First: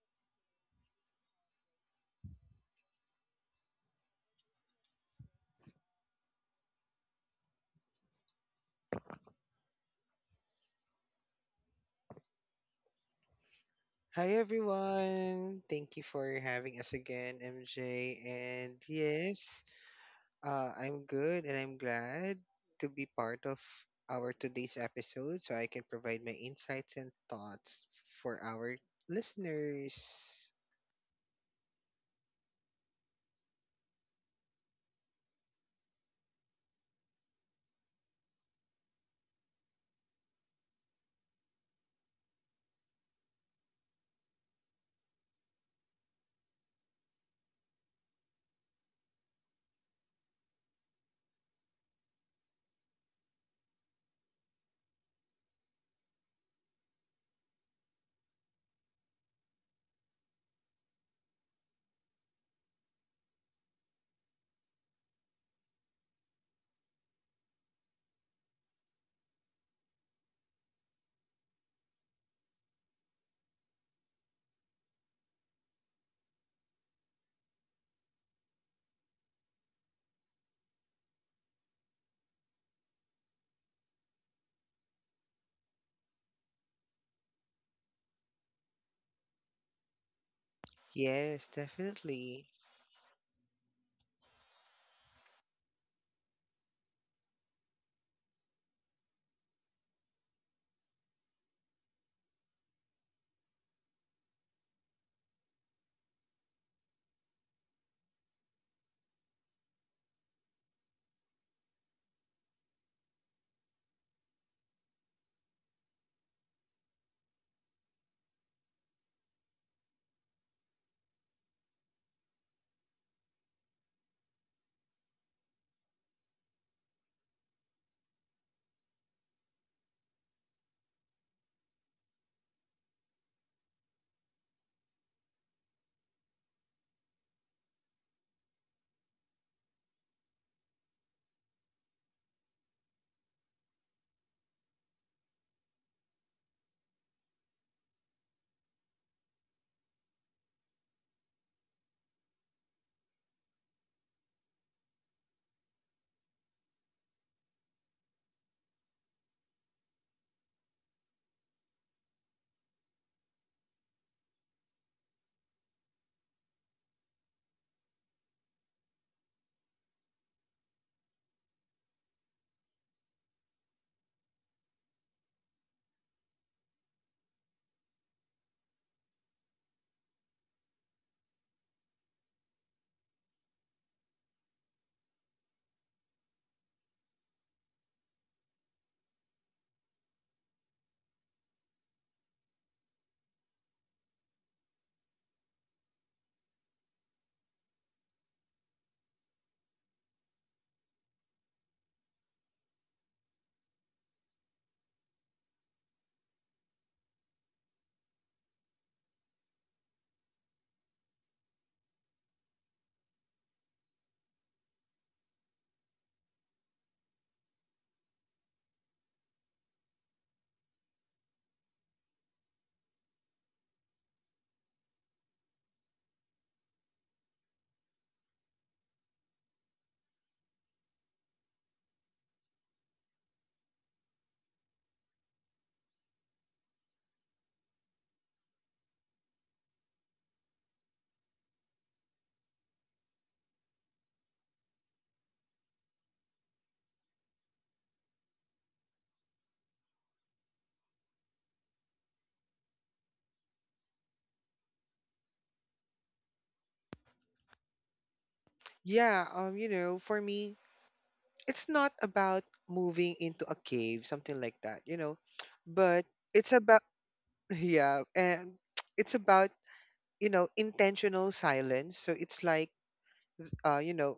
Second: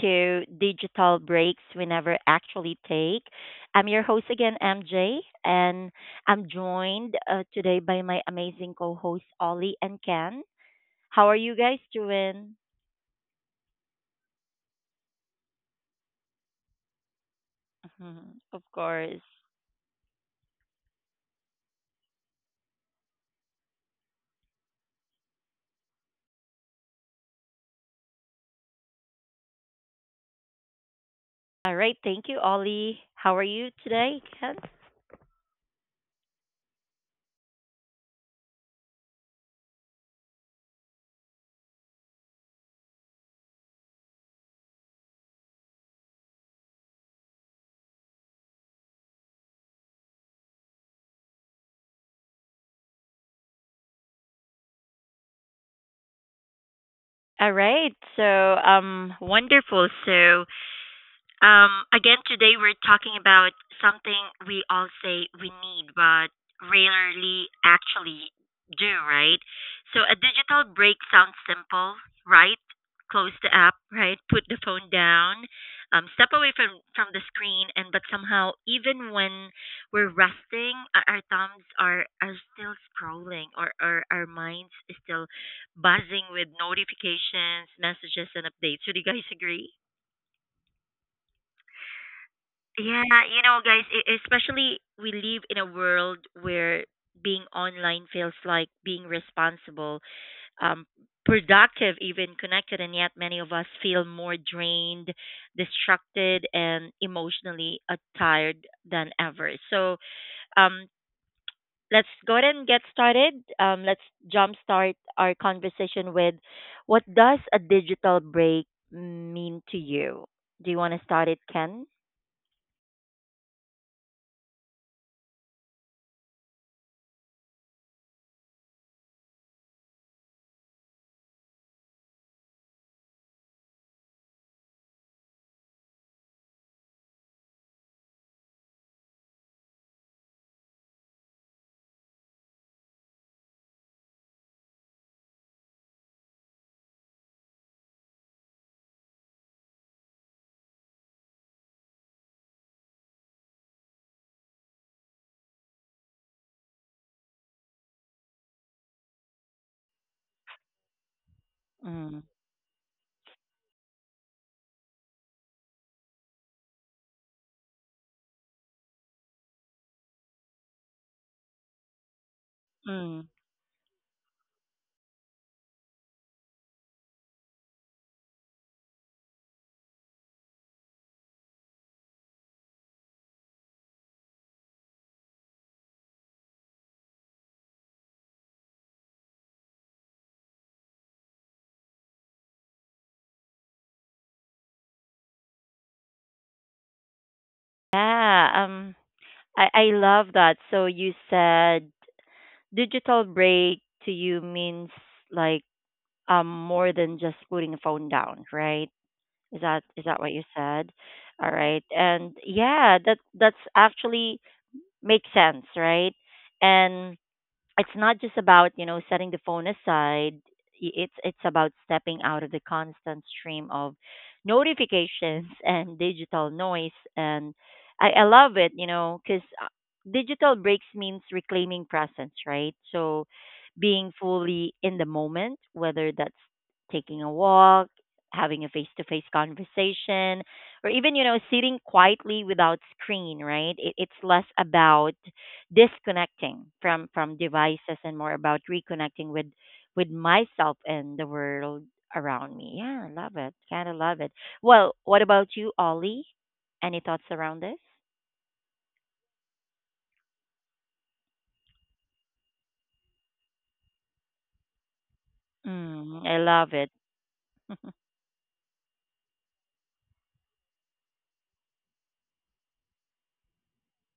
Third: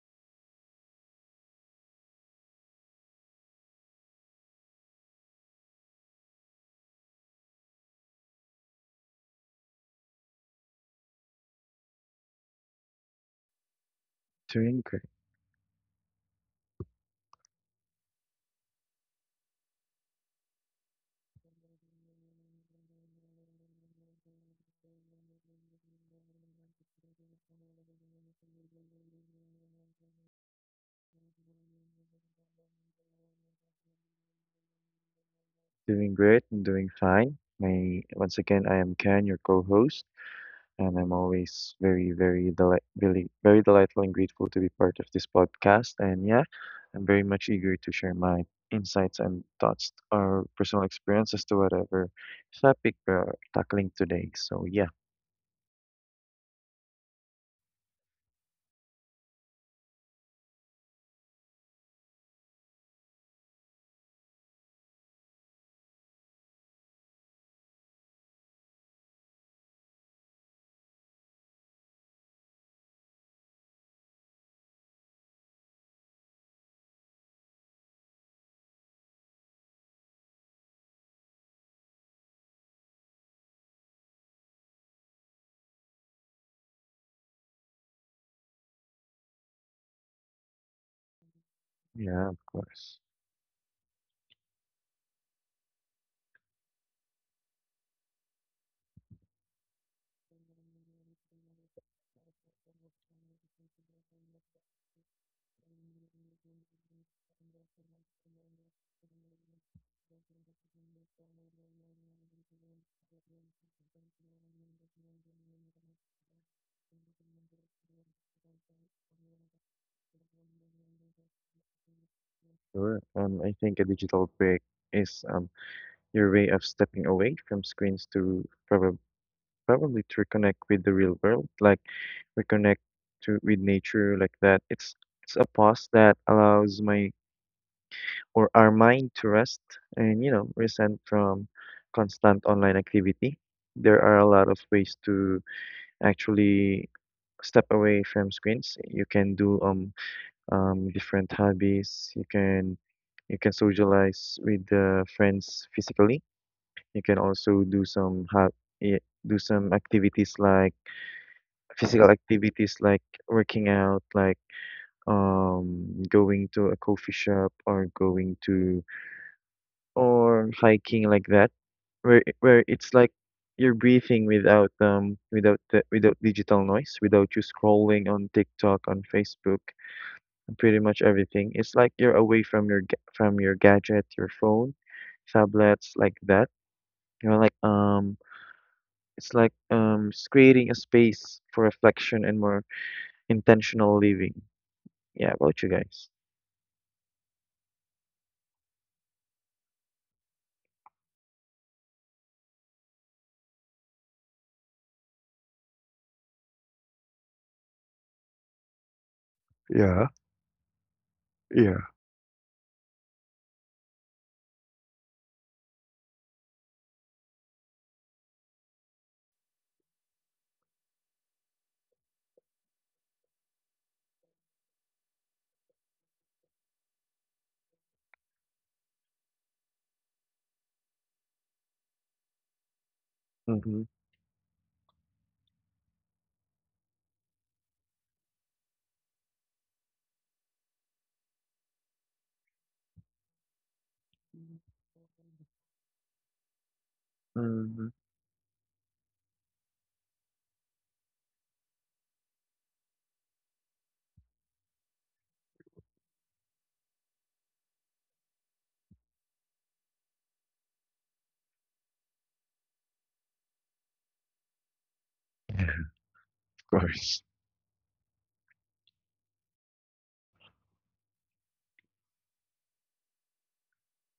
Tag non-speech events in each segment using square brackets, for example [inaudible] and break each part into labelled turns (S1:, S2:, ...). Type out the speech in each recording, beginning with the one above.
S1: to Digital Breaks We Never Actually Take. I'm your host again, MJ, and I'm joined today by my amazing co hosts, Ollie and Ken. How are you guys doing?
S2: Hi
S3: Doing great,
S2: everyone. Thank you for having us again, MJ.
S1: Mhm, of
S2: And
S1: course.
S2: yes, I'm good and I'm glad to be part of our today's episode so I can provide my insights and thoughts for our listeners.
S1: All right. Thank you, Ollie. How are you today, Ken?
S3: doing great, and doing fine. My Once again, I am Ken, your co-host, and I'm always very, very delight, really, very delightful and grateful to be part of this podcast. And yeah, I'm very much eager to share my insights and thoughts or personal experiences to whatever topic we're tackling today. So yeah,
S1: All right. Wonderful. Again, today we're talking about something we all say we need, but rarely actually do, right? So a digital break sounds simple, right? Close the app, right? Put the phone down, step away from the screen, and but somehow, even when we're resting, our thumbs are still scrolling, or our minds is still buzzing with notifications, messages, and updates. Would you guys agree?
S2: Yes,
S3: yeah, of
S2: definitely.
S3: course,
S1: Yeah, you know, guys, especially we live in a world where being online feels like being responsible, um, productive, even connected, and yet many of us feel more drained, distracted, and emotionally tired than ever. Um, let's go ahead and get started. Let's jumpstart our conversation with what does a digital break mean to you? Do you want to start it, Ken?
S3: sure. I think a digital break is your way of stepping away from screens to probably to reconnect with the real world, like reconnect to with nature like that. It's a pause that allows my or our mind to rest and resent from constant online activity. There are a lot of ways to actually step away from screens. You can do different hobbies. You can socialize with friends physically. You can also do some eh, do some activities like physical activities like working out, like going to a coffee shop or going to or hiking like that, where where it's like
S1: Mm.
S3: you're breathing without without without digital noise, without you scrolling on TikTok, on Facebook, and pretty much everything. It's like you're away from your from your gadget, your phone, tablets like that. You know, like um. It's like it's creating a space for reflection and more intentional living. Yeah, about you guys.
S1: Yeah, I love that. So you said digital break to you means like more than just putting the phone down, right? Is that is
S3: Yeah,
S1: that what you said? All right.
S3: yeah.
S1: And yeah, that's actually makes sense, right? And it's not just about you know setting the phone aside it's about stepping out of the constant stream of notifications [laughs] and digital noise and I love it you know because digital breaks means reclaiming presence, right? So
S3: Mm-hmm.
S1: being fully in the moment, whether that's taking a walk, having a face to face conversation, or even you know sitting quietly without screen, right? It's less about disconnecting from
S3: Mm,
S1: devices and more about reconnecting with myself and the world around me. Yeah, I love it. Kind of love it. Well, what about you, Ollie? Any thoughts around this?
S2: Yeah, you know, for me, it's not about moving into a cave, something like that, you know, but
S1: Mm, I
S2: it's
S3: of
S1: love
S2: about
S1: it.
S3: course.
S2: [laughs]
S1: [laughs]
S2: yeah, and [tsk] it's about, you know, intentional silence, so it's like uh you know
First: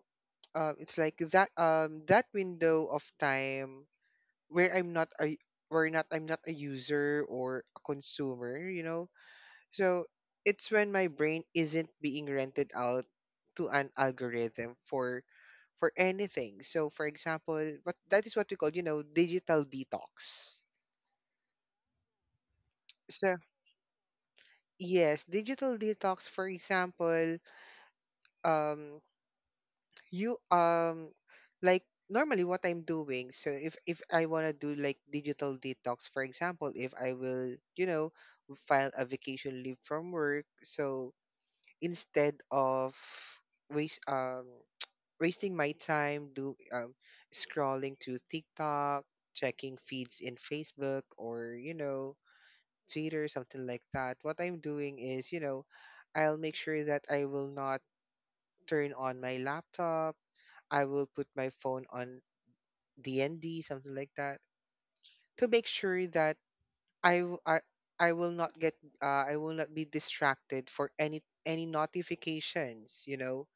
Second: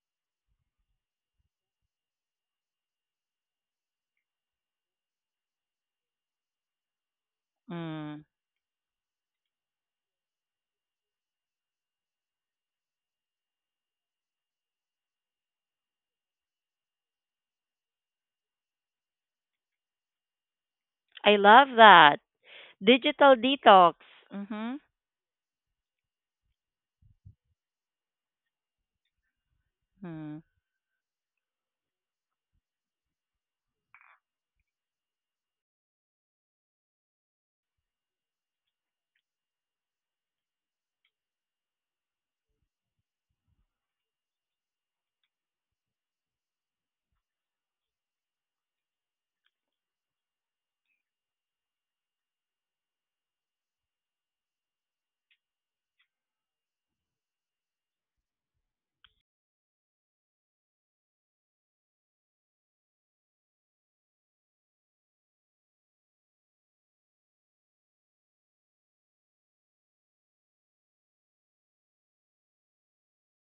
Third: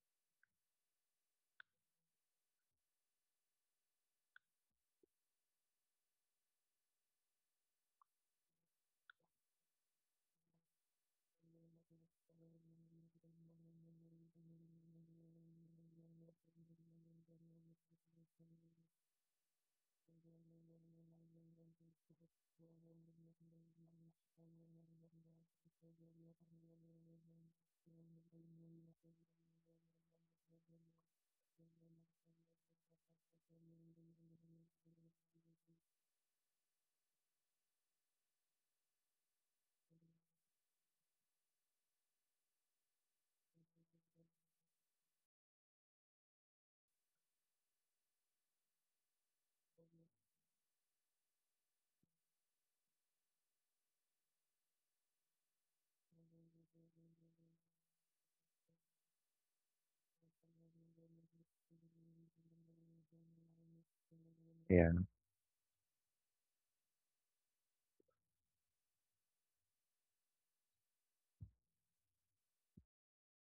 S2: it's like that that window of time where I'm not a user or a
S1: Mm,
S2: consumer, you know. So it's when my brain isn't being rented out to an algorithm for anything. So for example, what that is, what we call, you know, digital detox.
S1: I love that. Digital
S2: So
S1: detox. Mhm.
S2: yes, digital detox, for example. Um you
S1: Mm.
S2: Like normally what I'm doing, so if I want to do like digital detox, for example, if I will, you know, file a vacation leave from work. So instead of waste wasting my time do scrolling to TikTok, checking feeds in Facebook or, you know, Twitter, something like that. What I'm doing is, you know, I'll make sure that I will not turn on my laptop. I will put my phone on DND, something like that,
S3: Yeah.
S2: to make sure that I w- I, I will not get, I will not be distracted for any notifications, you know,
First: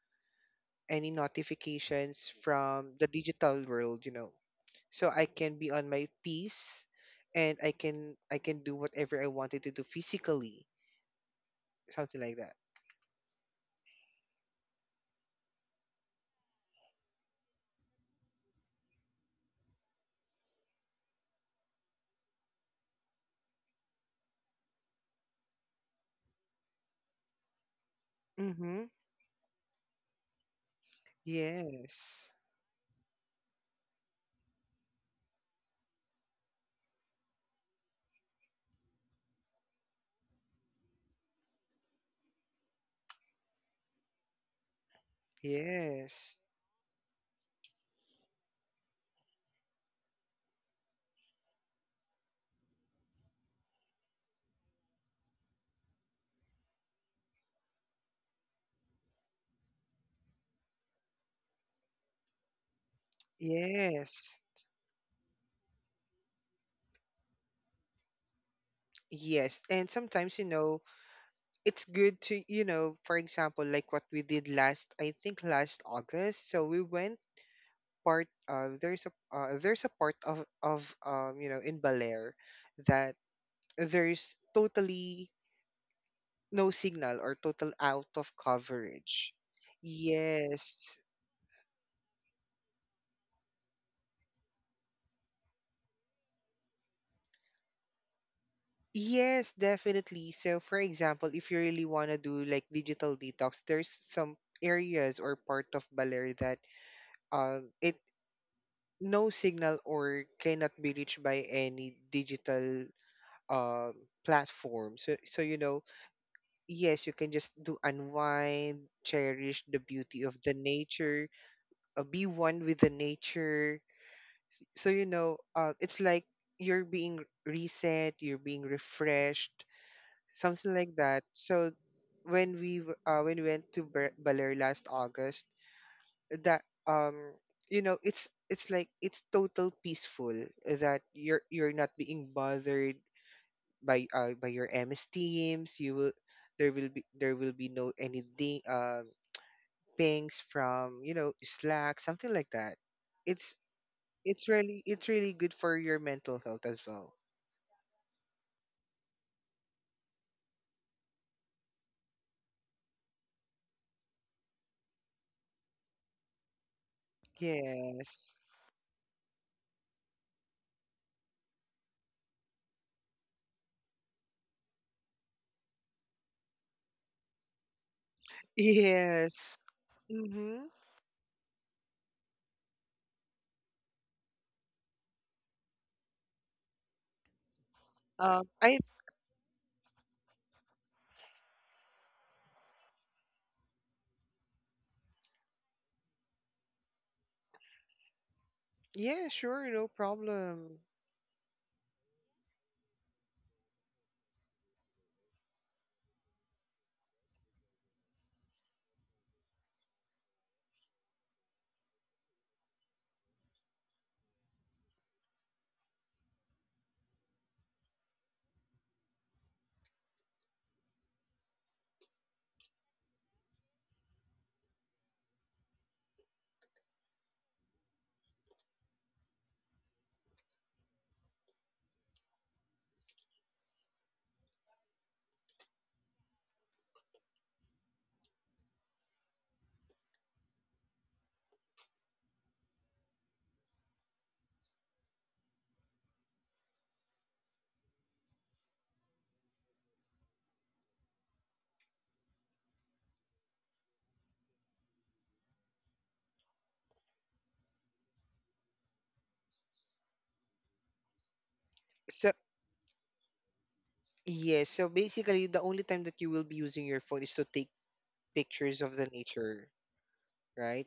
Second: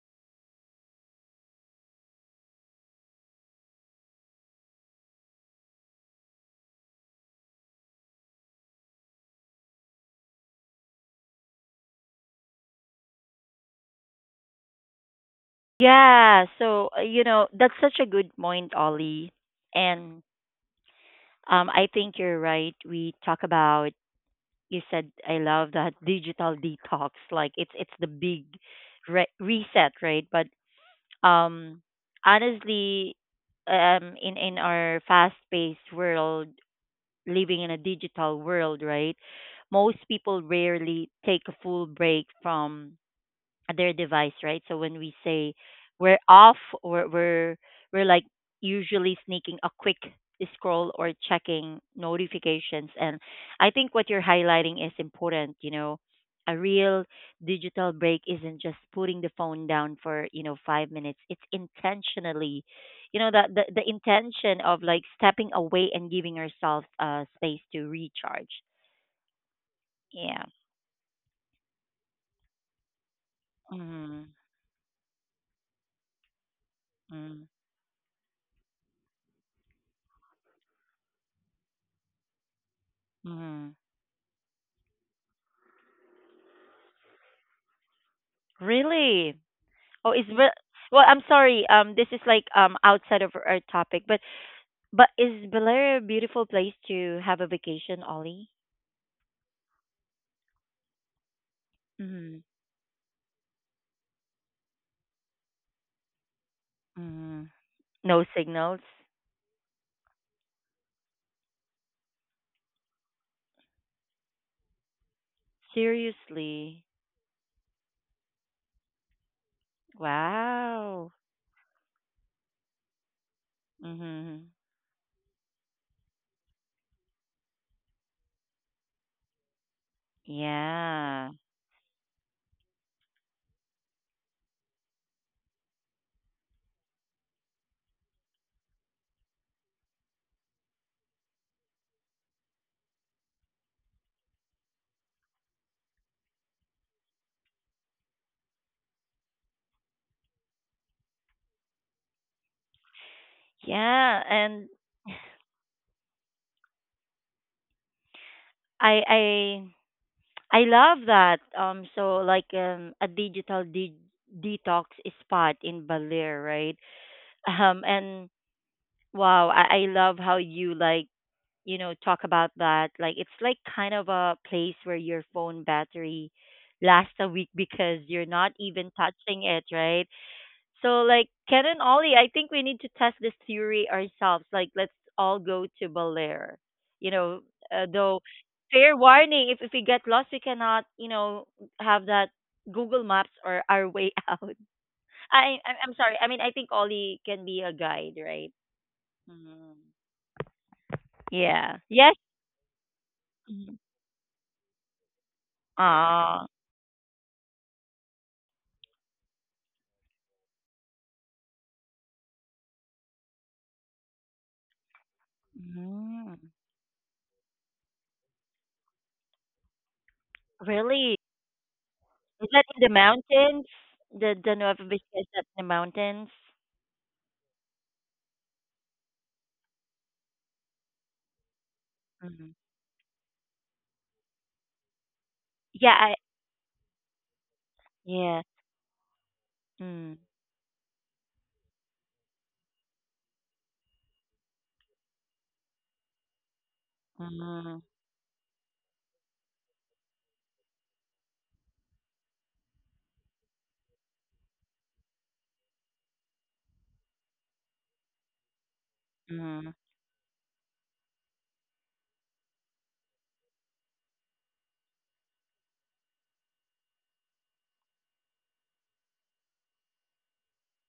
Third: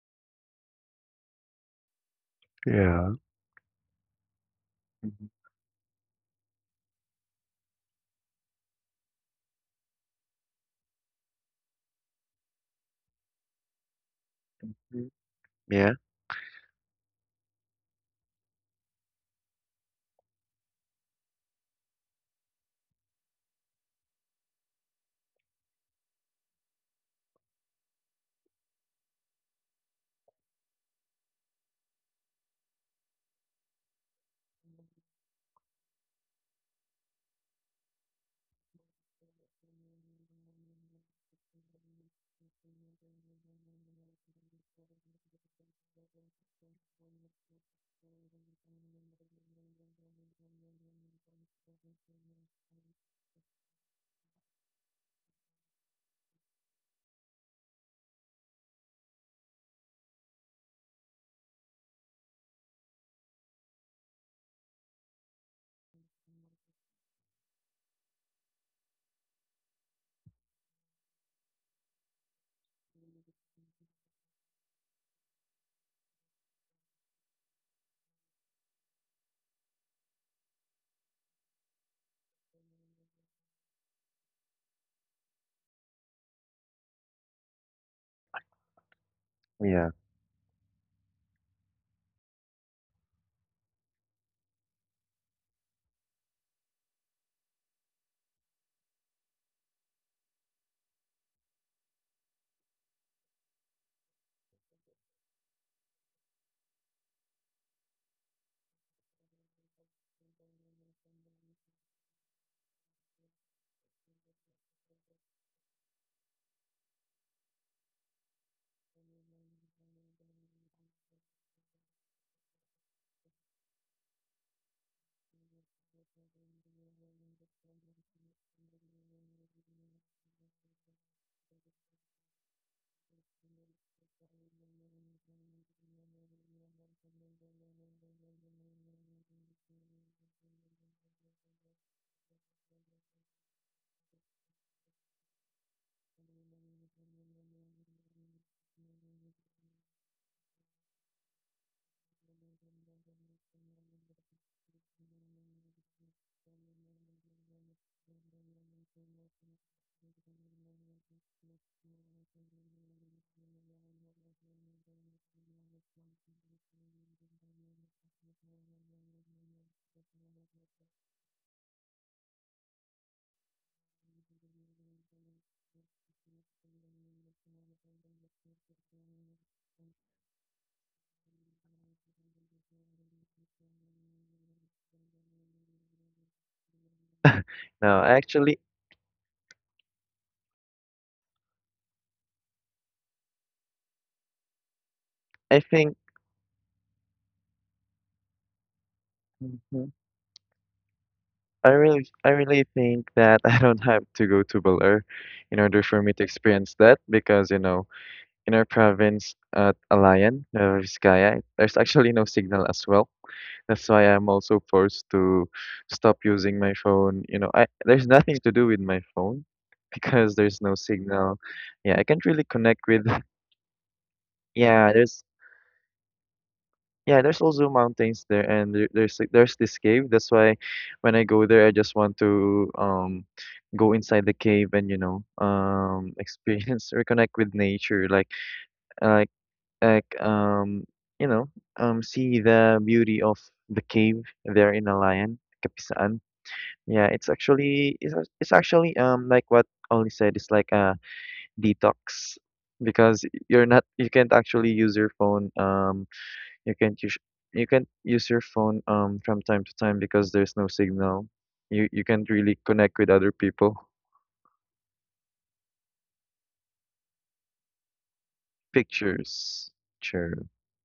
S2: any notifications from the
S3: Yeah.
S2: digital world, you know. So I
S3: Mhm.
S2: can be on my piece, and I can do whatever I wanted to do physically, something like that.
S3: Yeah.
S1: Yeah, so you know, that's such a good point, Ollie. And I think you're right. We talk about you said I love that digital detox. Like it's the big
S2: Mm-hmm.
S1: reset, right? But um,
S2: Yes.
S1: honestly, in our fast-paced world, living in a digital world, right? Most people rarely take a full break from their device, right? So when we say we're
S2: Yes.
S1: off, we're we're, we're like usually sneaking a quick scroll or checking notifications. And I think what you're highlighting is important. You know, a real digital break isn't just putting the phone down for you know 5 minutes. It's intentionally, you know, the
S2: Yes.
S1: intention of like stepping away and giving ourselves space to recharge.
S2: Yes. And sometimes,
S1: Yeah.
S2: you know, it's good to, you know, for example, like what
S1: Mm-hmm.
S2: we did last, I think last August. So we went
S1: Mm-hmm.
S2: part of there's a, there's a part of you know, in Belair, that
S1: Mm-hmm.
S2: there's totally no signal or total out of coverage.
S1: Really?
S3: Yeah.
S1: Oh,
S2: Yes.
S1: well, I'm sorry. This is like outside of our topic, but is Belair a beautiful place to have a vacation, Ollie?
S2: Yes, definitely. So for example, if you really want to
S1: Mm.
S2: do like digital detox, there's some areas or part of Baler that,
S1: Mm.
S2: it
S1: No signals.
S2: no signal or cannot be reached by any digital uh, platform. So, so you know,
S1: Seriously.
S2: yes, you can just do unwind, cherish the beauty of the
S1: Wow.
S2: nature, be one with the nature.
S1: Mhm.
S2: So you know, it's like you're being reset, you're being refreshed, something like that.
S1: Yeah.
S2: So when when we went to Baler last August, that, you know, it's, like it's total peaceful, that you're not being bothered by, by your MS teams. You will There will be no any ding, pings from, you know, Slack, something like that. it's
S1: Yeah,
S2: it's
S1: and
S2: really, it's really good for your mental health as well.
S1: I I I love that. So like a detox spot in Baler, right? [laughs] And
S2: Yes.
S1: wow, I love how you like you know, talk about that. Like it's like kind of a place where your phone battery lasts a week because you're not even touching
S2: Yes.
S1: it, right?
S2: Mhm.
S1: So like Ken and Ollie, I think we need to test this theory ourselves. Like let's all go to Belair. You know,
S3: No,
S1: though
S3: actually,
S2: I
S1: fair warning, if we get lost, we cannot, you know, have that Google Maps or our way [laughs] out. I
S3: I
S1: I'm I'm
S3: think.
S1: sorry. I mean, I think Ollie can be a guide, right?
S2: Yeah, sure,
S1: Hmm.
S2: no
S3: Mhm.
S2: problem.
S1: Yeah. Yes.
S3: I really think that [laughs] I don't have to go to Baler in order for me to
S1: Ah.
S3: experience that because you know, in our province at Alayan, Nueva Vizcaya, there's actually no signal as well. That's why I'm also forced to stop
S1: Mm.
S3: using my phone. You know, I there's nothing to do with my phone because there's no
S1: Really?
S3: signal. Yeah, I can't really
S1: Is that in
S3: connect
S1: the
S3: with. [laughs]
S1: mountains? The Nueva
S3: Yeah,
S1: Vizcaya is
S3: there's
S1: that in the mountains?
S3: Yeah, there's also mountains there, and there's there's this cave. That's why when I go there, I just want
S1: Mm.
S3: to go inside the cave and you know
S1: Yeah, I
S3: experience [laughs] reconnect with nature, like
S1: yeah.
S3: uh, like like
S1: Mm.
S3: you know see the beauty of the cave there in Alayan, Kapisaan. Yeah, it's
S1: Mm.
S3: actually it's actually like what Ollie said, it's like a detox because you can't actually use your phone you can't use you can't use your phone from time
S1: Mm.
S3: to time because there's no signal. You
S2: so.
S3: can't really connect with other people. [laughs]
S2: Yes, so basically the only time that you will be using your phone is to take pictures of the nature,
S3: Pictures. Sure.
S2: right?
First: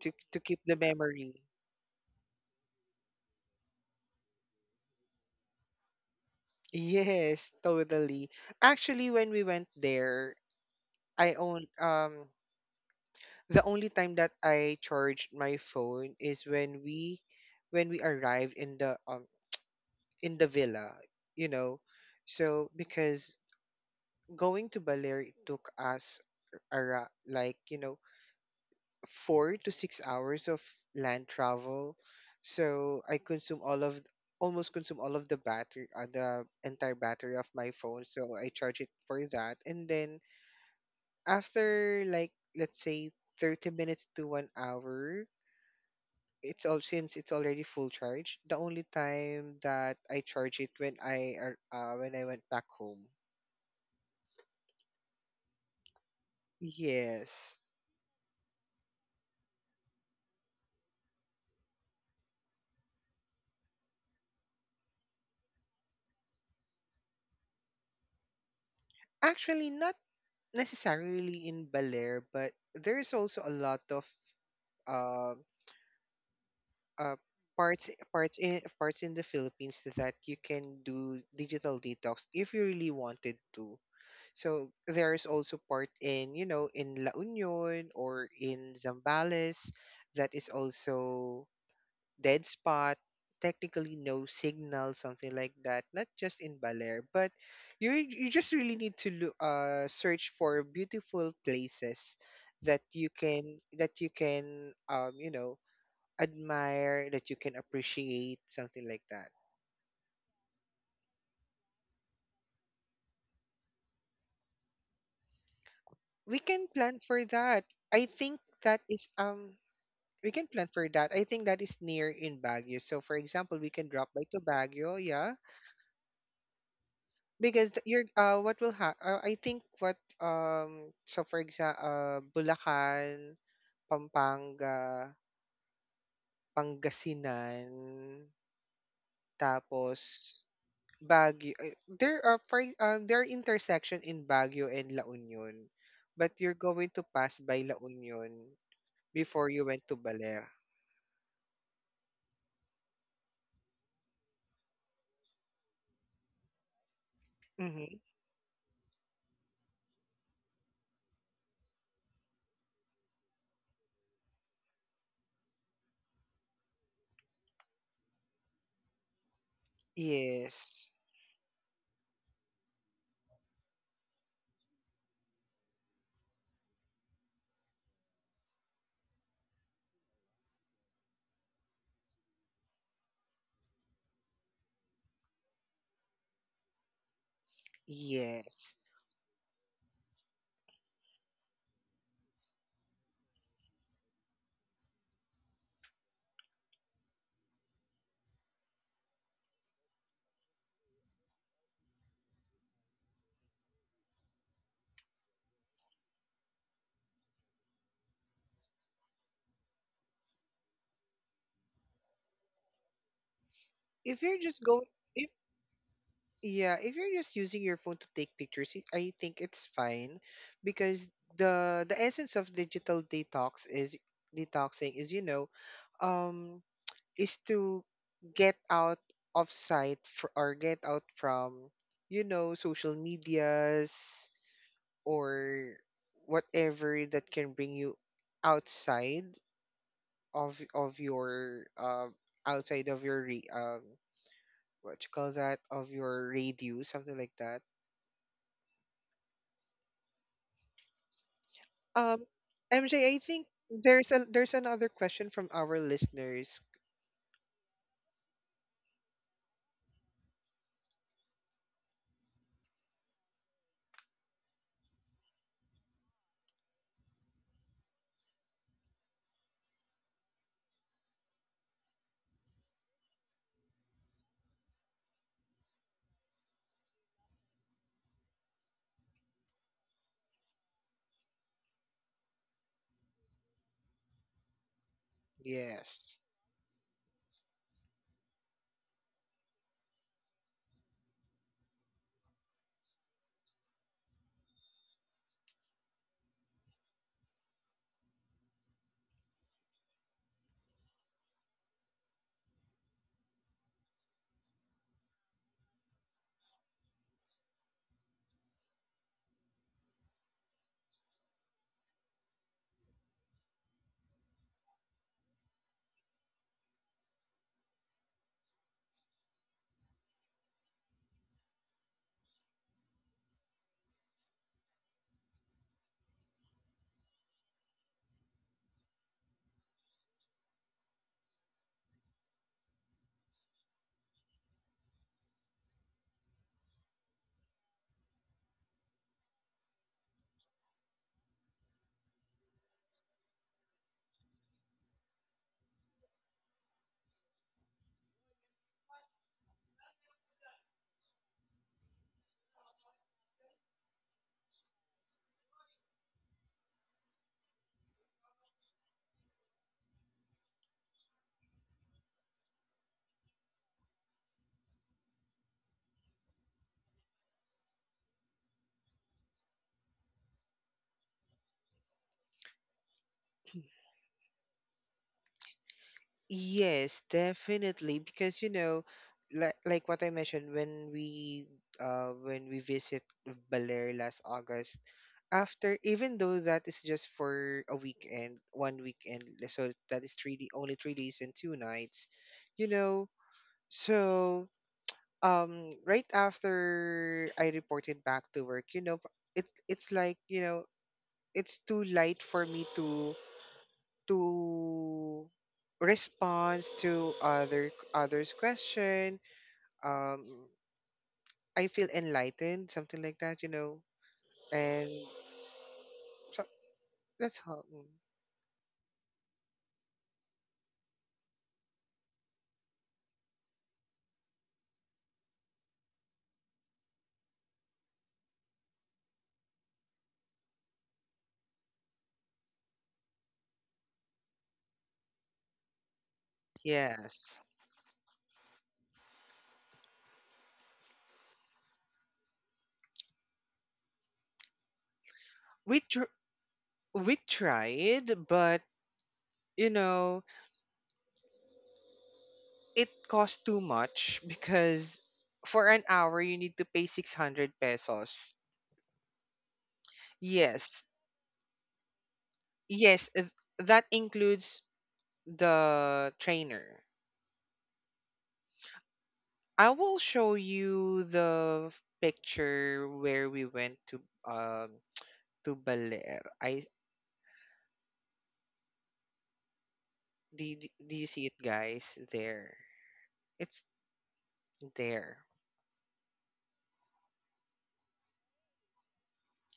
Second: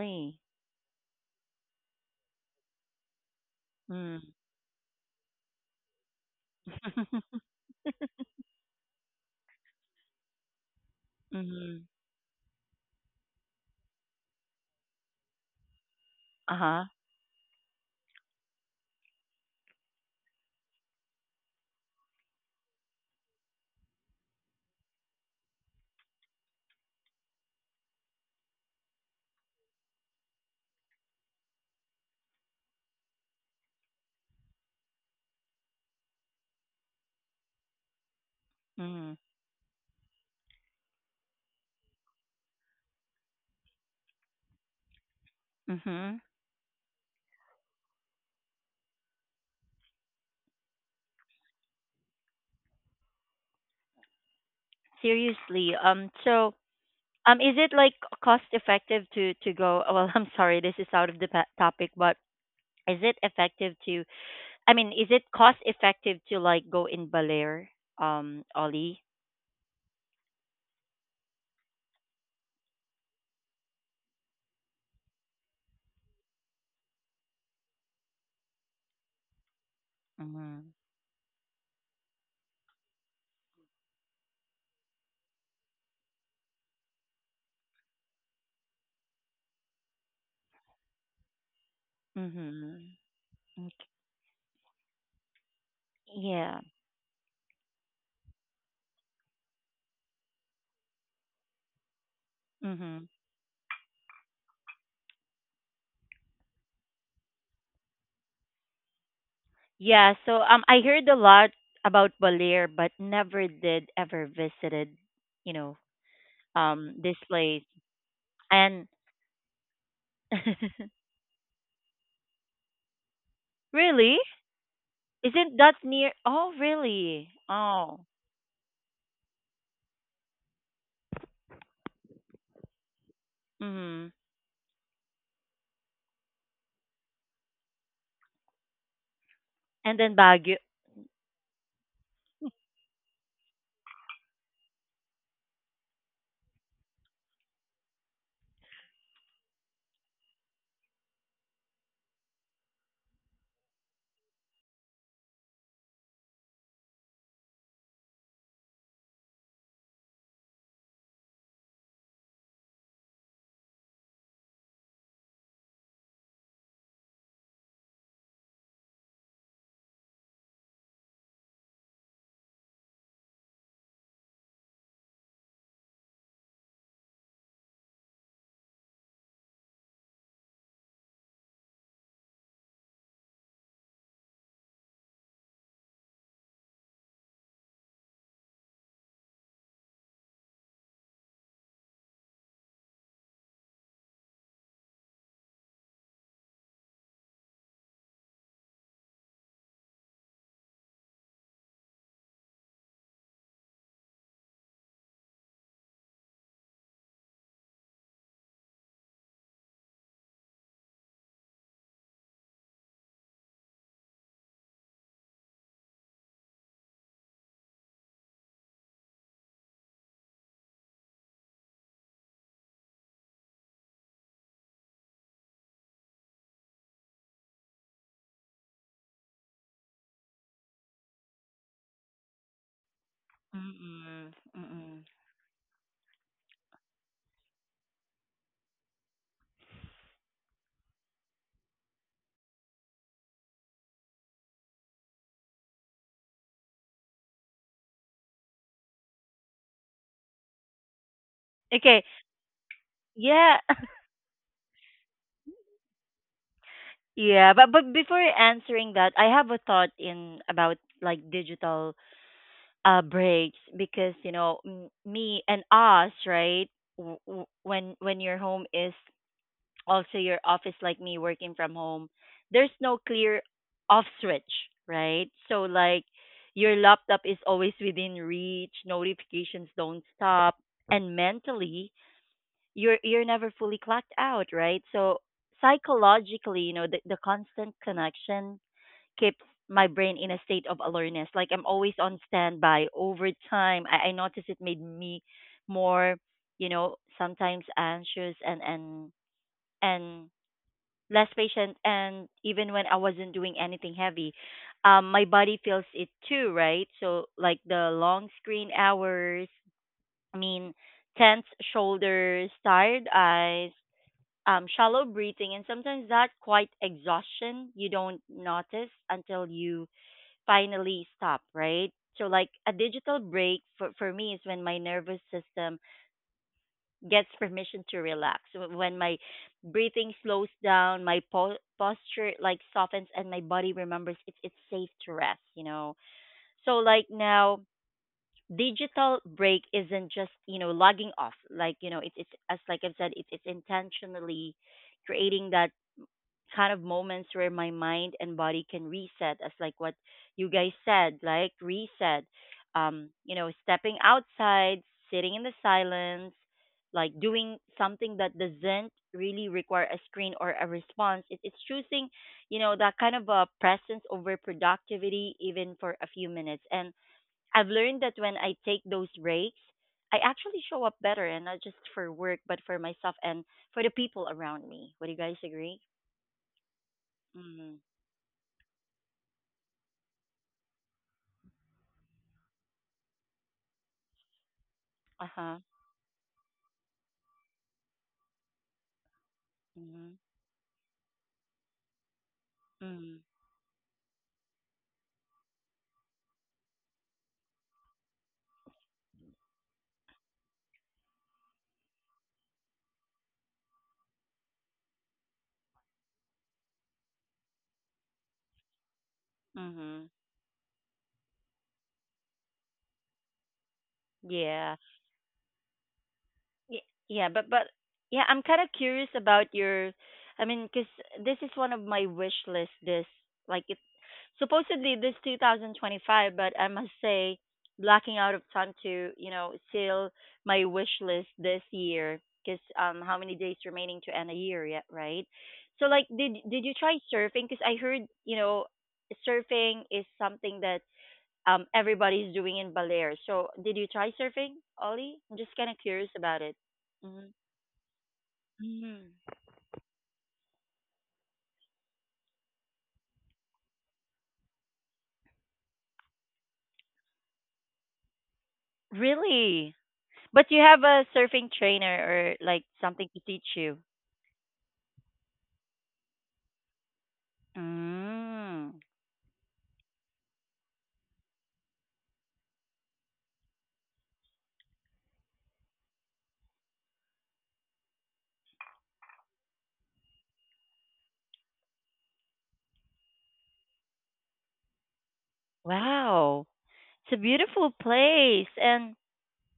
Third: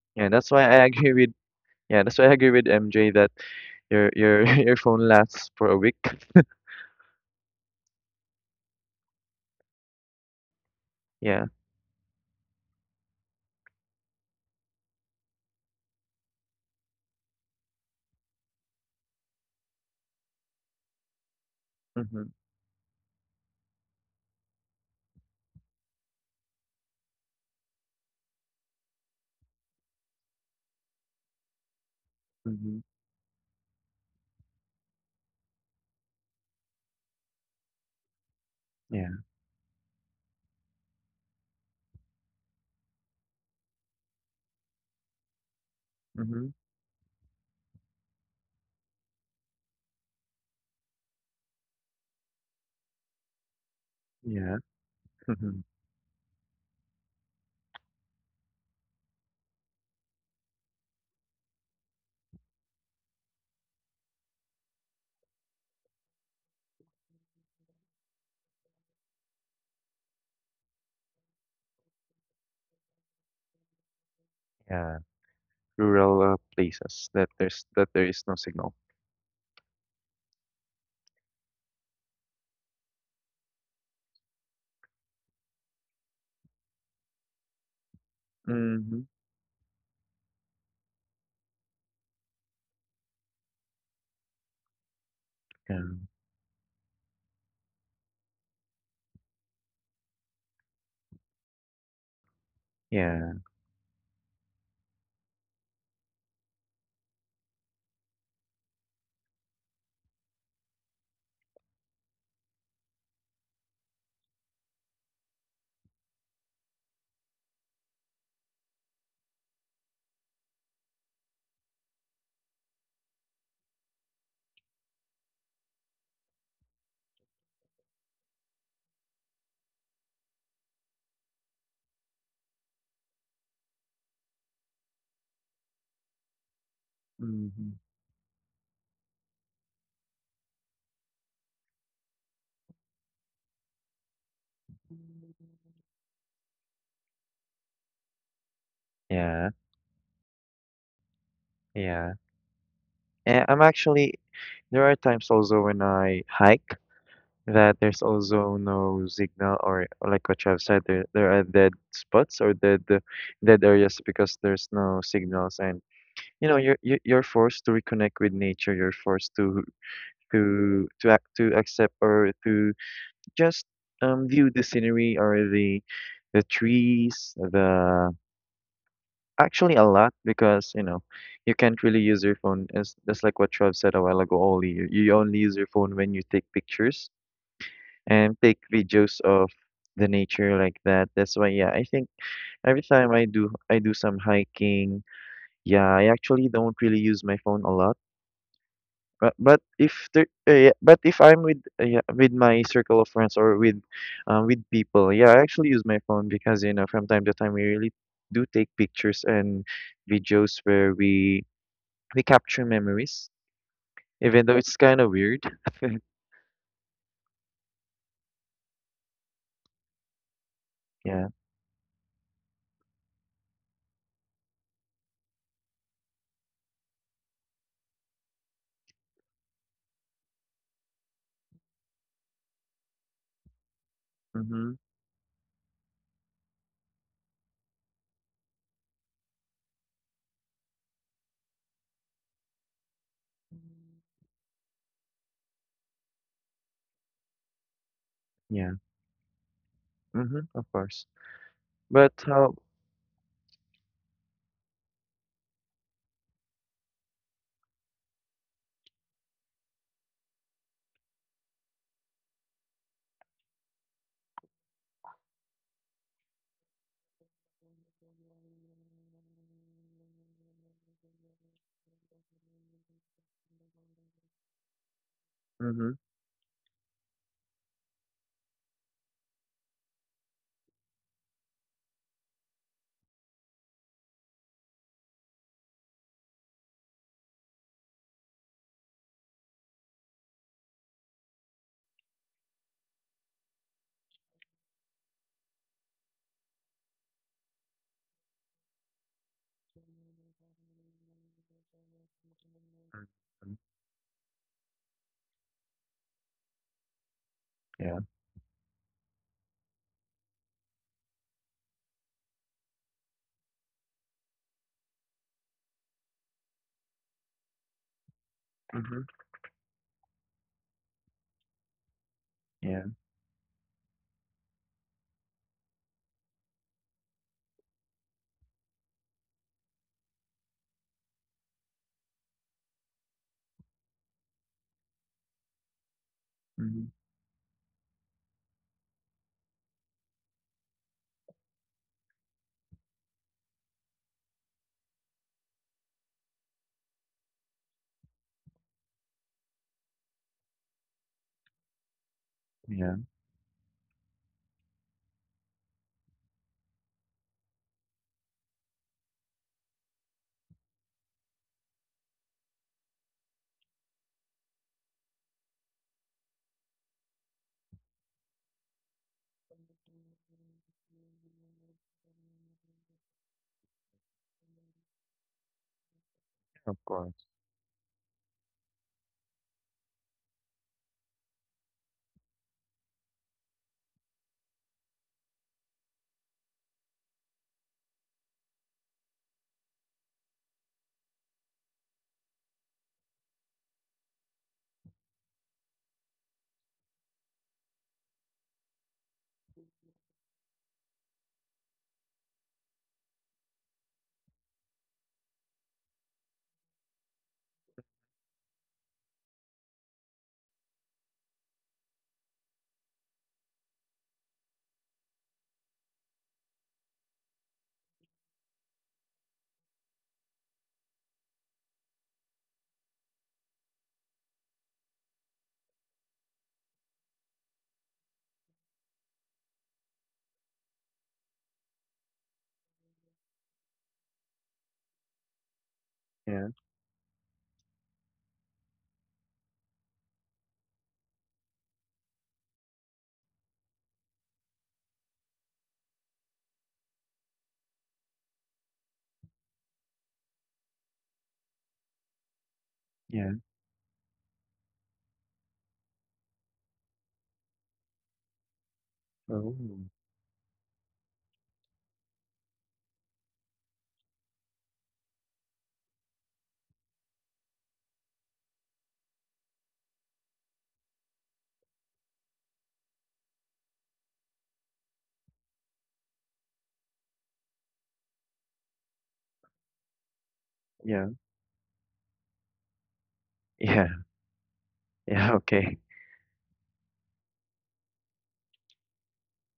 S3: Yeah,
S2: To
S3: that's
S2: keep
S3: why
S2: the
S3: I agree with
S2: memory. [laughs]
S3: yeah, that's why I agree with MJ that
S1: Mm.
S3: your [laughs] your phone lasts for a week. [laughs]
S1: [laughs]
S2: Yes, totally. Actually, when we went there, I
S3: Yeah.
S2: own
S1: Mm.
S2: the only time that I charged my phone is
S1: Uh-huh.
S2: when we arrived in the, in the villa, you know.
S3: Mhm,
S2: So because going to Baler took us ara like, you know, 4 to 6 hours of land travel.
S3: mhm.
S2: So I consume all of, almost consume all of the battery, the entire battery of my phone. So I charge it
S3: Yeah.
S1: Mm.
S2: for that, and then after, like, let's say 30 minutes to 1 hour,
S1: Mhm.
S3: Mhm.
S2: it's all since it's already full charge. The only time that I charge it, when when I went back home.
S3: Yeah. Mm-hmm.
S1: Seriously. So is
S2: Yes,
S1: it like cost effective to go well, [laughs] I'm sorry, this is out of the topic, but is it effective to I mean, is it cost effective to like go in Balear, Ollie?
S2: actually not necessarily in Bel Air, but there's also a lot of
S3: Yeah,
S2: uh.
S3: rural places
S2: uh,
S3: that there's that there is no signal.
S2: parts in the Philippines that you can do digital detox if you really wanted to. So there's also part in, you know, in La Union or in
S3: Mhm.
S2: Zambales that is also dead spot,
S1: Mhm. Okay.
S2: technically no signal, something like
S3: Yeah,
S2: that. Not just in
S1: Yeah.
S2: Baler, but you just really need to look, search for beautiful places that
S1: Mhm.
S2: you
S3: yeah,
S2: can that you can, you know, admire, that you can appreciate, something like that.
S1: Yeah, so I heard a lot about Baler but never did ever visited, you know,
S2: We can plan
S1: this
S2: for
S1: place.
S2: that. I think that
S1: And
S2: is, we can plan for
S1: [laughs]
S2: that. I think that is near in Baguio. So for example, we can drop
S1: really?
S2: by to Baguio, yeah.
S1: Isn't that near Oh, really?
S2: Because you're,
S1: Oh.
S2: what will happen? I think what so for example, Bulacan,
S1: Mhm.
S2: Pampanga, Pangasinan,
S3: mhm,
S1: And
S2: tapos
S1: then Baguio.
S2: Baguio. There are for there are intersection in Baguio and La Union, but you're going to pass by La Union
S3: yeah,
S2: before you went to Baler.
S3: yeah. And I'm actually there are times also when I hike that
S2: Mm-hmm.
S3: there's also no signal or like what you have said there are dead spots or dead dead areas because there's no signals and you know you're forced to reconnect with nature. You're forced
S2: Yes.
S3: to act to accept or to just view the scenery or the trees, the actually a lot because you know you can't really use your phone. As that's like what Trav said a while ago. Only you only use your phone when you take pictures and take
S2: Yes.
S3: videos of the nature like that. That's why yeah, I think every time I do some hiking. Yeah, I actually don't really use my phone a lot. But if I'm with with my circle of friends or with people, yeah, I actually use my phone because you know from time to time we really do take pictures and videos where we capture memories,
S2: If you're
S3: even though
S2: just
S3: it's
S2: going,
S3: kind of
S2: if
S3: weird. [laughs]
S2: yeah, if you're just using your phone to take pictures, I think it's fine, because
S3: Yeah.
S2: the essence of digital detox is detoxing is, you know, um is to get out of sight fr- or get out from, you know, social medias,
S1: Mm-mm.
S3: Mhm.
S1: Mm-mm.
S2: or whatever that can bring you outside of your, outside of your, what you call that, of your radius, something like that.
S3: Yeah. Mhm. Of course.
S1: Okay.
S3: But
S2: um
S3: how?
S2: MJ, I think
S1: Yeah. [laughs]
S2: there's a there's another question from our listeners.
S1: Yeah, but before answering that, I have a thought in about like digital breaks because you know me and us, right? When your home is also your office like me working from home, there's no clear off switch, right? So
S3: Mhm.
S1: like your laptop is always within reach, notifications don't stop, and mentally you're never fully clocked out, right? So
S2: Yes.
S1: psychologically you know the constant connection keeps my brain in a state of alertness. Like I'm always on standby. Over time, I notice it made me more, you know, sometimes anxious and and less patient. And even when I wasn't doing
S3: Mhm,
S1: anything heavy, my body feels it too, right? So like the
S3: yeah.
S1: long screen hours. I mean, tense shoulders, tired eyes. Shallow breathing and sometimes that quite exhaustion you don't notice
S3: Mhm.
S1: until you finally stop, right? So, like a
S3: Yeah.
S1: digital break for me is when my nervous system gets [laughs] permission to relax, when my breathing slows down, my posture like softens, and my body remembers it's safe to rest, you know. So,
S3: Mhm.
S1: like now, digital break isn't just you know logging off, like you know, it's as like I've said, it's intentionally creating that kind of moments where my mind and body can reset as like what you guys said like reset
S3: Yeah.
S1: you know stepping outside, sitting in the silence, like doing something that doesn't really require a screen or a response. It's choosing you know that kind of a presence over productivity, even for a few minutes. And I've learned that when I take those breaks, I actually show up better, and not just for work but for myself and for the people around me. Would you guys agree?
S3: Of
S2: Yes,
S3: course.
S1: Mm-hmm.
S2: definitely. Because you know, like what I mentioned when we visit Baler last August.
S1: Uh-huh.
S2: After, even though that is just for a weekend, one weekend, so that is
S1: Mhm.
S2: only 3 days and 2 nights, you know.
S1: Mhm.
S2: So, right after I reported back to work, you know, it it's like, you know, it's too light for me to, to response to other others question.
S1: Mhm.
S2: um I feel enlightened, something like that, you know.
S1: Yeah.
S2: And so
S1: Y- Yeah,
S2: that's how.
S1: but
S2: Mm.
S1: yeah, I'm kind of curious about your I mean, cause this is one of my wish list this like it's supposedly this 2025, but I must say blocking out of time to, you know, seal my wish list this year, cause how many days remaining to end a year yet, right? So like did
S3: Yeah.
S1: did you try
S2: Yes,
S1: surfing? Cause I heard, you know, surfing is something that everybody's doing in Balear. So did you try surfing, Ollie? I'm just kind of
S2: we
S1: curious
S2: tr-
S1: about it.
S2: we
S1: Mm-hmm.
S2: tried, but
S1: Mm.
S2: you know it
S3: Yeah.
S2: cost too much, because for an hour you need to pay 600 pesos.
S3: Oh.
S1: Really? But you have
S2: Yes.
S1: a surfing trainer or like something
S2: Yes,
S1: to teach you.
S2: that includes the trainer.
S1: Mm.
S2: I will show you picture where we went to, to Baler. Do, do you
S3: Yeah.
S2: see it, guys, there? It's
S3: Yeah. [laughs]
S2: there.
S3: Yeah. Okay.
S1: Wow. It's a beautiful place and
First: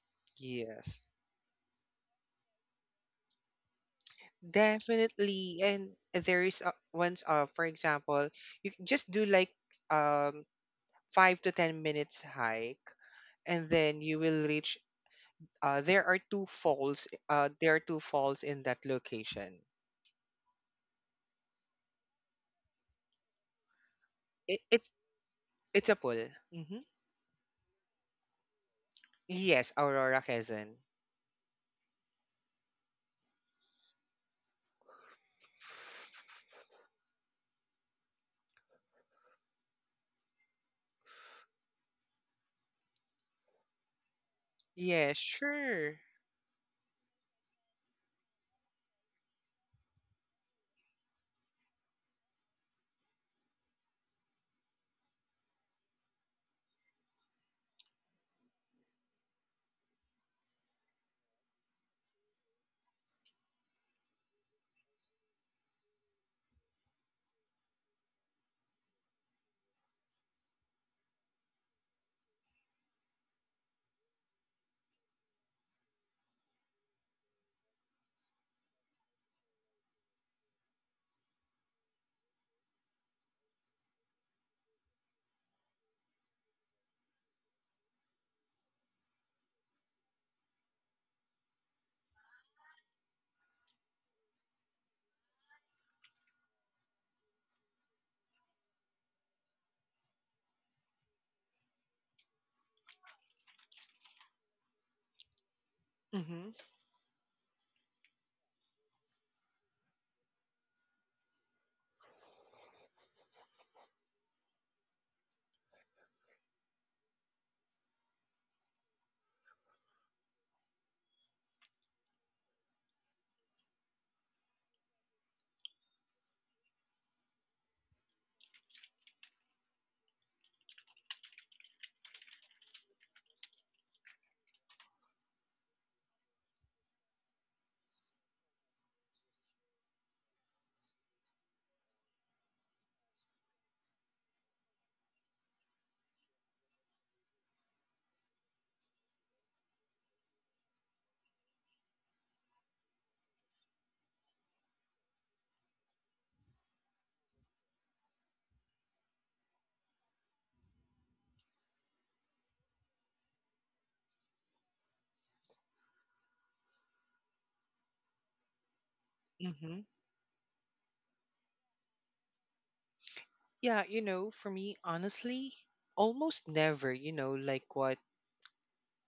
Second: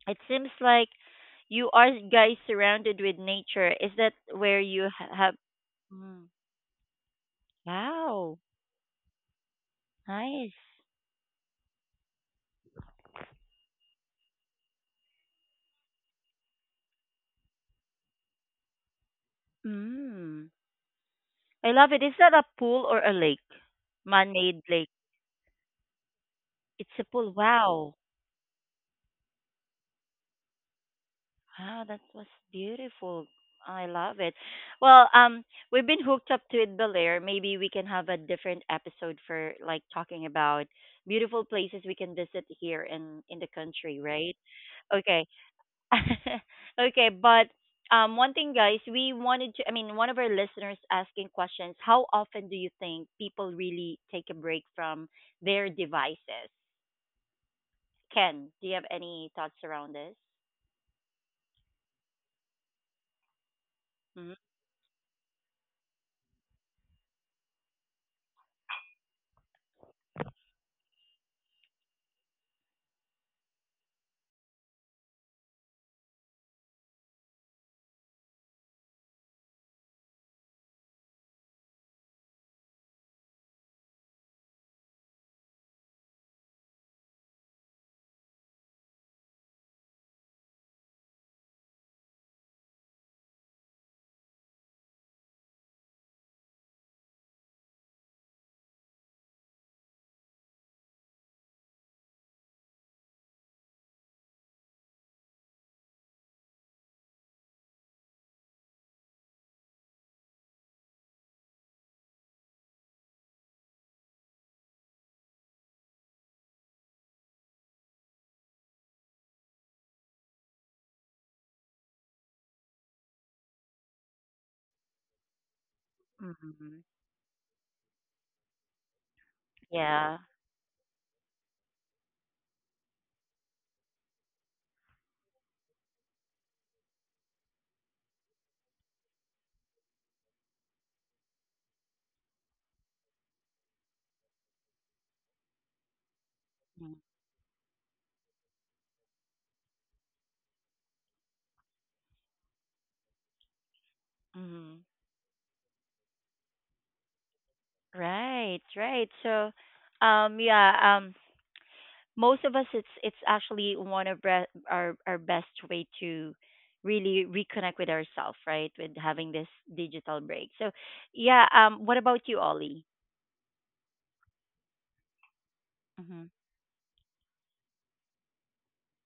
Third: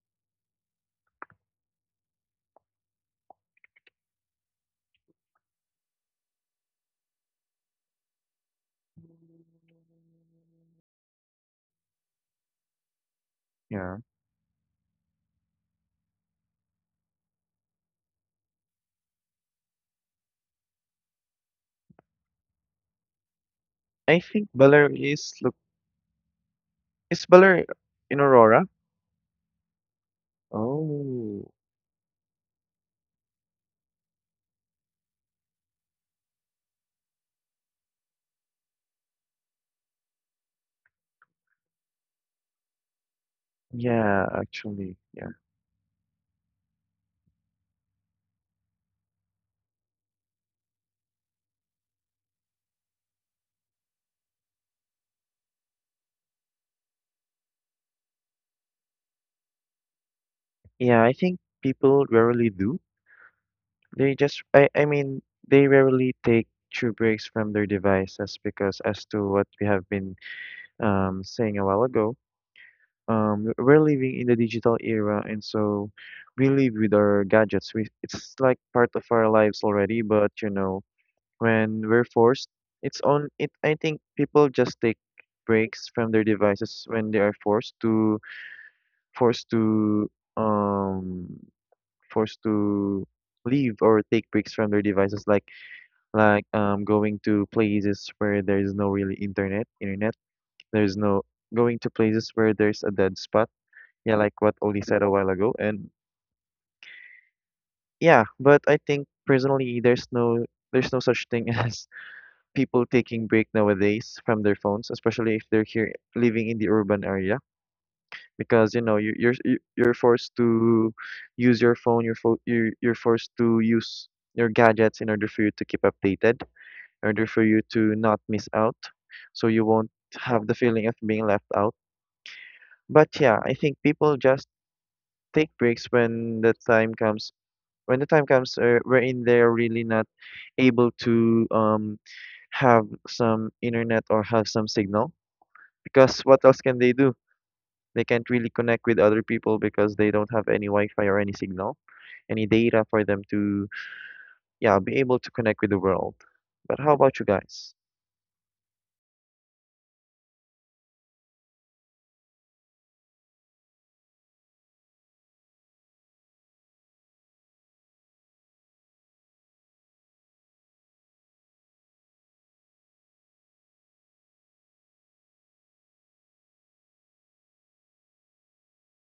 S1: it seems like
S2: Yes.
S1: you are guys surrounded with nature. Is that where you have
S2: Definitely. And
S1: Mm.
S2: there is a, once, for example,
S1: Wow.
S2: you can just do like, um
S1: Nice.
S2: 5 to 10 minutes hike, and
S3: Yeah.
S2: then you will reach, there are two falls, there are two falls in that location.
S1: Mm. I love it. Is that a pool or a lake?
S3: I think
S2: It,
S1: Man-made
S2: it's
S1: lake.
S3: Valerie is look,
S2: it's a pool. Hmm.
S1: It's a
S3: is
S1: pool.
S3: Valerie
S1: Wow.
S3: in Aurora?
S2: Yes, Aurora Quezon.
S3: Oh,
S1: Wow, that was beautiful. I love it. Well, we've been hooked up to it, Belair. Maybe we can have a different episode for like talking about beautiful places we can visit here in the country,
S3: yeah,
S1: right?
S3: actually,
S2: Yeah,
S1: Okay.
S3: yeah.
S2: sure.
S1: [laughs] Okay, but one thing guys, we wanted to I mean one of our listeners asking questions, how often do you think people really take a break from their devices? Ken, do you have any thoughts around this?
S3: Yeah, I think people rarely do. They
S1: Mm-hmm.
S3: just, I mean, they rarely take true breaks from their devices because, as to what we have been saying a while ago, we're living in the digital era, and so we live with our gadgets. It's like part of our lives already, but you know, when we're forced, it's on it. I think people just take breaks from their devices when they are forced to forced to um forced to leave or take breaks from their devices like going to places where there is no really internet there's no going to places where there's a dead spot, yeah, like what Oli said a while ago. And
S2: Mm-hmm.
S3: yeah, but I think personally there's no such thing [laughs] as people taking break nowadays from their phones, especially if they're here living in the urban area, because you know you're you're forced to use your phone. You're fo- You're forced to use your gadgets in order for you to keep updated,
S1: Mm-hmm.
S3: in order for you to not miss out, so you won't
S1: Yeah.
S3: have the feeling of being left out. But yeah, I think people just take breaks when the time comes. When the time comes, wherein they're really not able to have some internet or have some signal because what else can they do? They can't really connect with other people because they don't have any Wi-Fi or any signal, any data for them to, yeah,
S1: Mm-hmm.
S3: be able to connect with the world. But how about you guys?
S1: Right, right. So, um, yeah, um, most of us, it's actually one of our best way to really reconnect with ourselves, right? With having this
S2: Mm-hmm.
S1: digital break. So, yeah. What about you, Ollie?
S2: Yeah, you know, for me, honestly,
S1: Mm-hmm.
S2: almost never, you know, like what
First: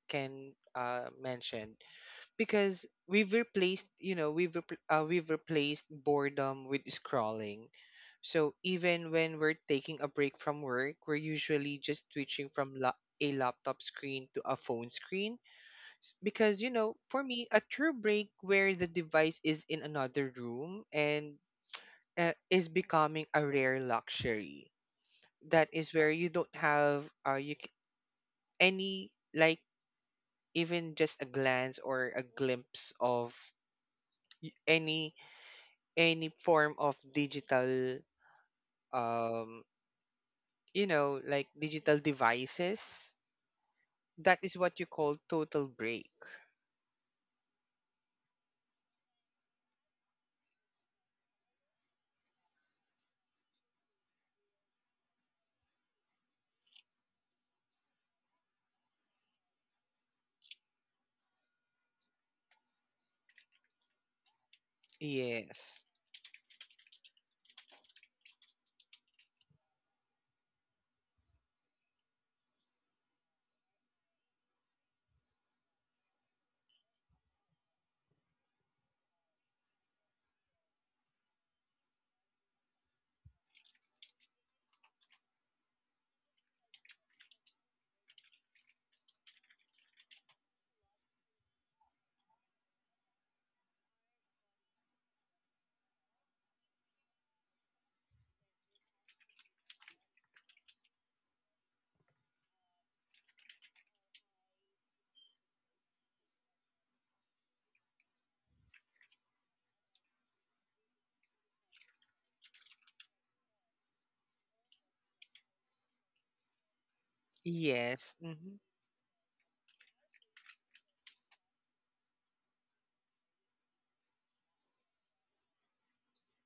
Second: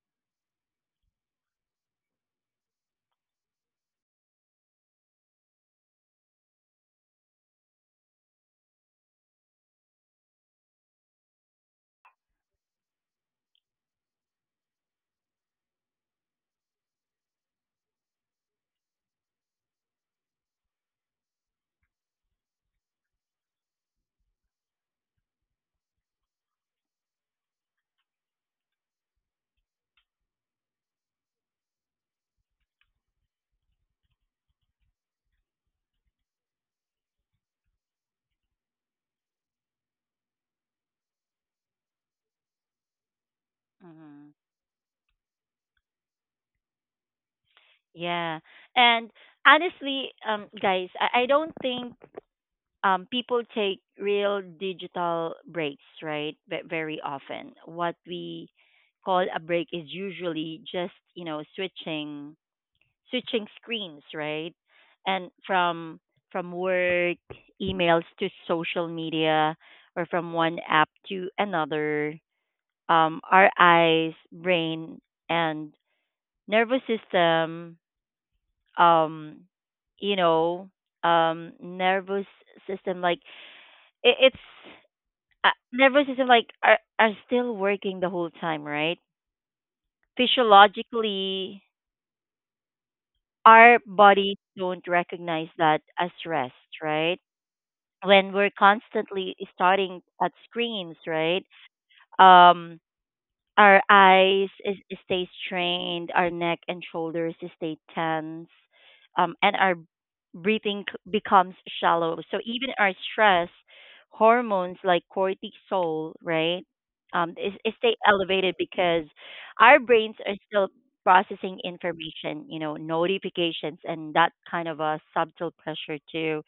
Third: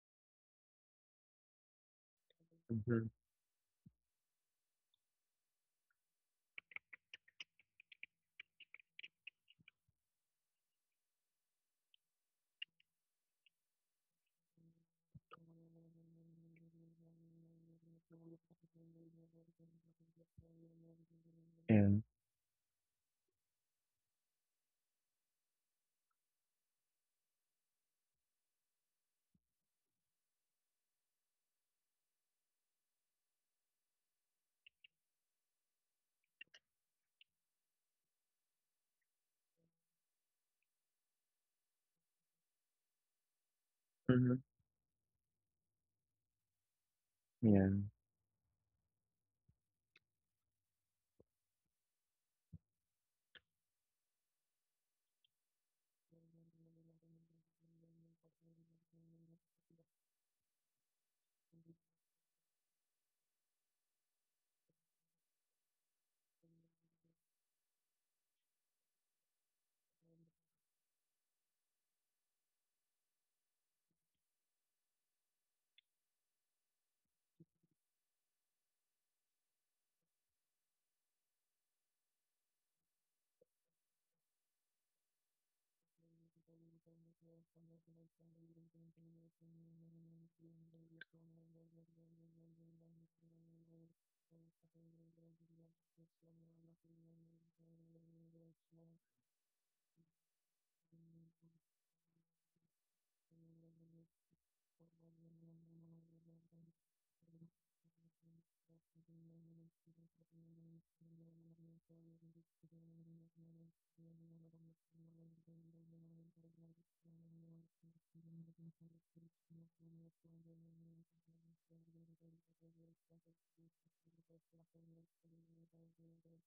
S2: Ken, mentioned. Because
S3: Mm-hmm.
S2: we've replaced, you know, we've repl- we've replaced boredom with scrolling. So even when we're taking a break from work, we're usually just switching from a laptop screen to a phone screen. Because, you know, for me, a true break where the device is in another room, and
S3: Yeah.
S2: is becoming a rare luxury. That is where you don't have, any like, even just a glance or a glimpse of y- any any form of digital, um you know, like digital devices.
S1: Mm-hmm.
S3: Mm-hmm.
S2: That is what you call total break.
S3: Yeah.
S1: Yeah. And honestly, guys, I don't think people take real digital breaks, right? But very often, what we call a break is usually just you know switching screens, right? And
S2: Yes.
S1: from work emails to social media, or from one app to another, our eyes, brain, and nervous system, um, you know, nervous system like it, it's nervous system like are still working the whole time, right? Physiologically, our bodies don't recognize that as rest, right? When we're constantly starting at screens, right? Um, Our eyes is, stay strained, our neck and shoulders stay tense, and our breathing becomes shallow. So even our stress hormones like cortisol, right, is stay
S2: Yes.
S1: elevated
S2: Hmm.
S1: because our brains are still processing information, you know, notifications, and that kind of a subtle pressure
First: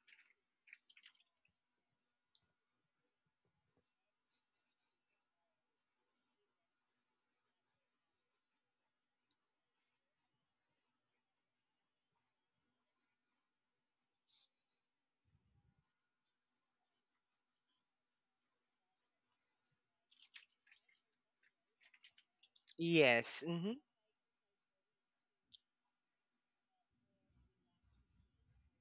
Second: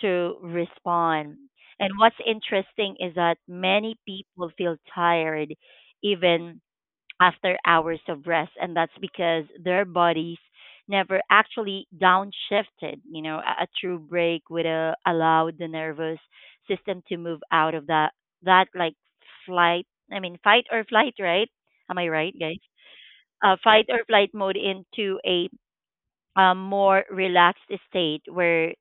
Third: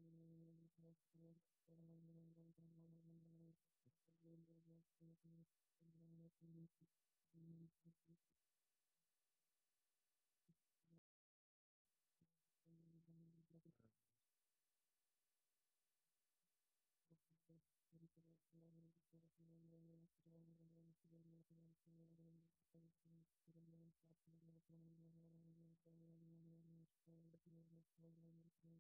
S1: to respond. And what's interesting is that many people feel tired even after hours of rest, and that's because their bodies never actually downshifted. You know, a true break would allow the nervous system to move out of that that like flight. I mean, fight or flight, right? Am I right, guys?
S2: Yes. Hmm.
S1: Fight or flight mode into a more relaxed state where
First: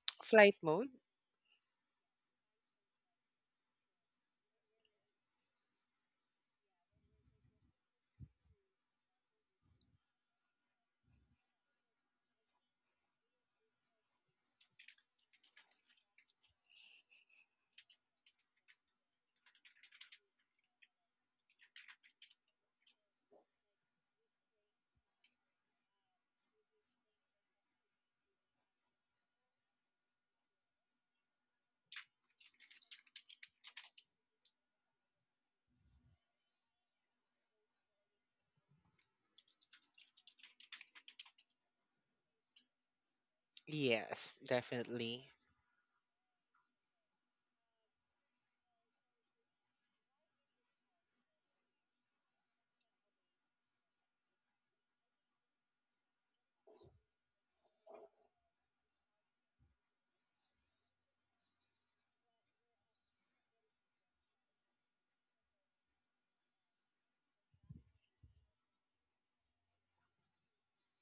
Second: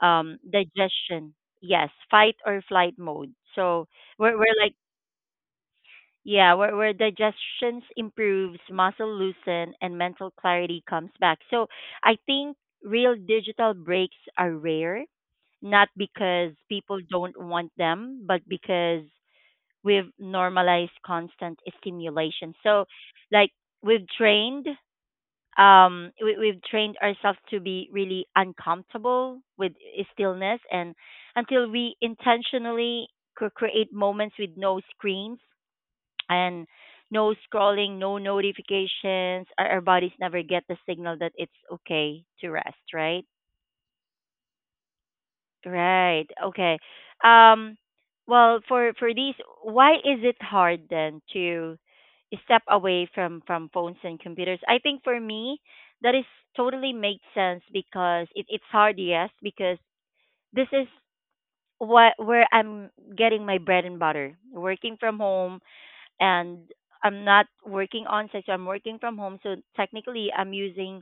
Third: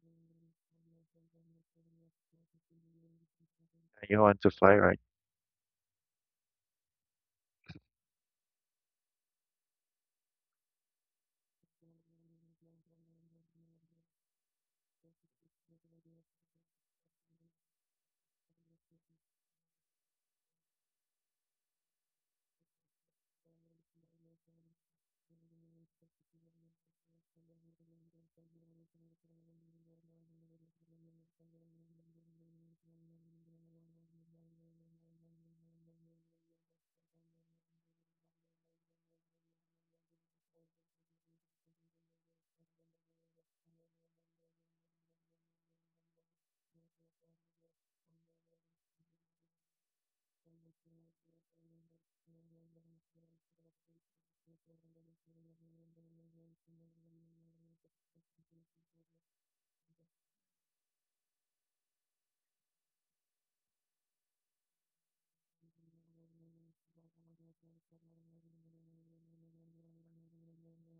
S2: Flight mode.
S1: digestion, yes, fight or flight mode. So
S3: You
S1: we're
S3: want to
S1: we're like
S3: fly, right?
S1: yeah, where digestion improves, muscle loosen, and mental clarity comes back. So I think real digital breaks are rare, not because people don't want them, but because we've normalized constant stimulation. Like we've trained we've trained ourselves to be really uncomfortable with stillness, and until we intentionally create moments with no screens and no scrolling, no notifications. Our bodies never get the signal that it's okay to rest, right?
S2: Yes, definitely.
S1: Right. Okay. Um for these, why is it hard then to step away from phones and computers? I think for me, that is totally makes sense because it's hard, yes, because this is what where I'm getting my bread and butter. Working from home, and I'm not working on site, so I'm working from home. So technically, I'm using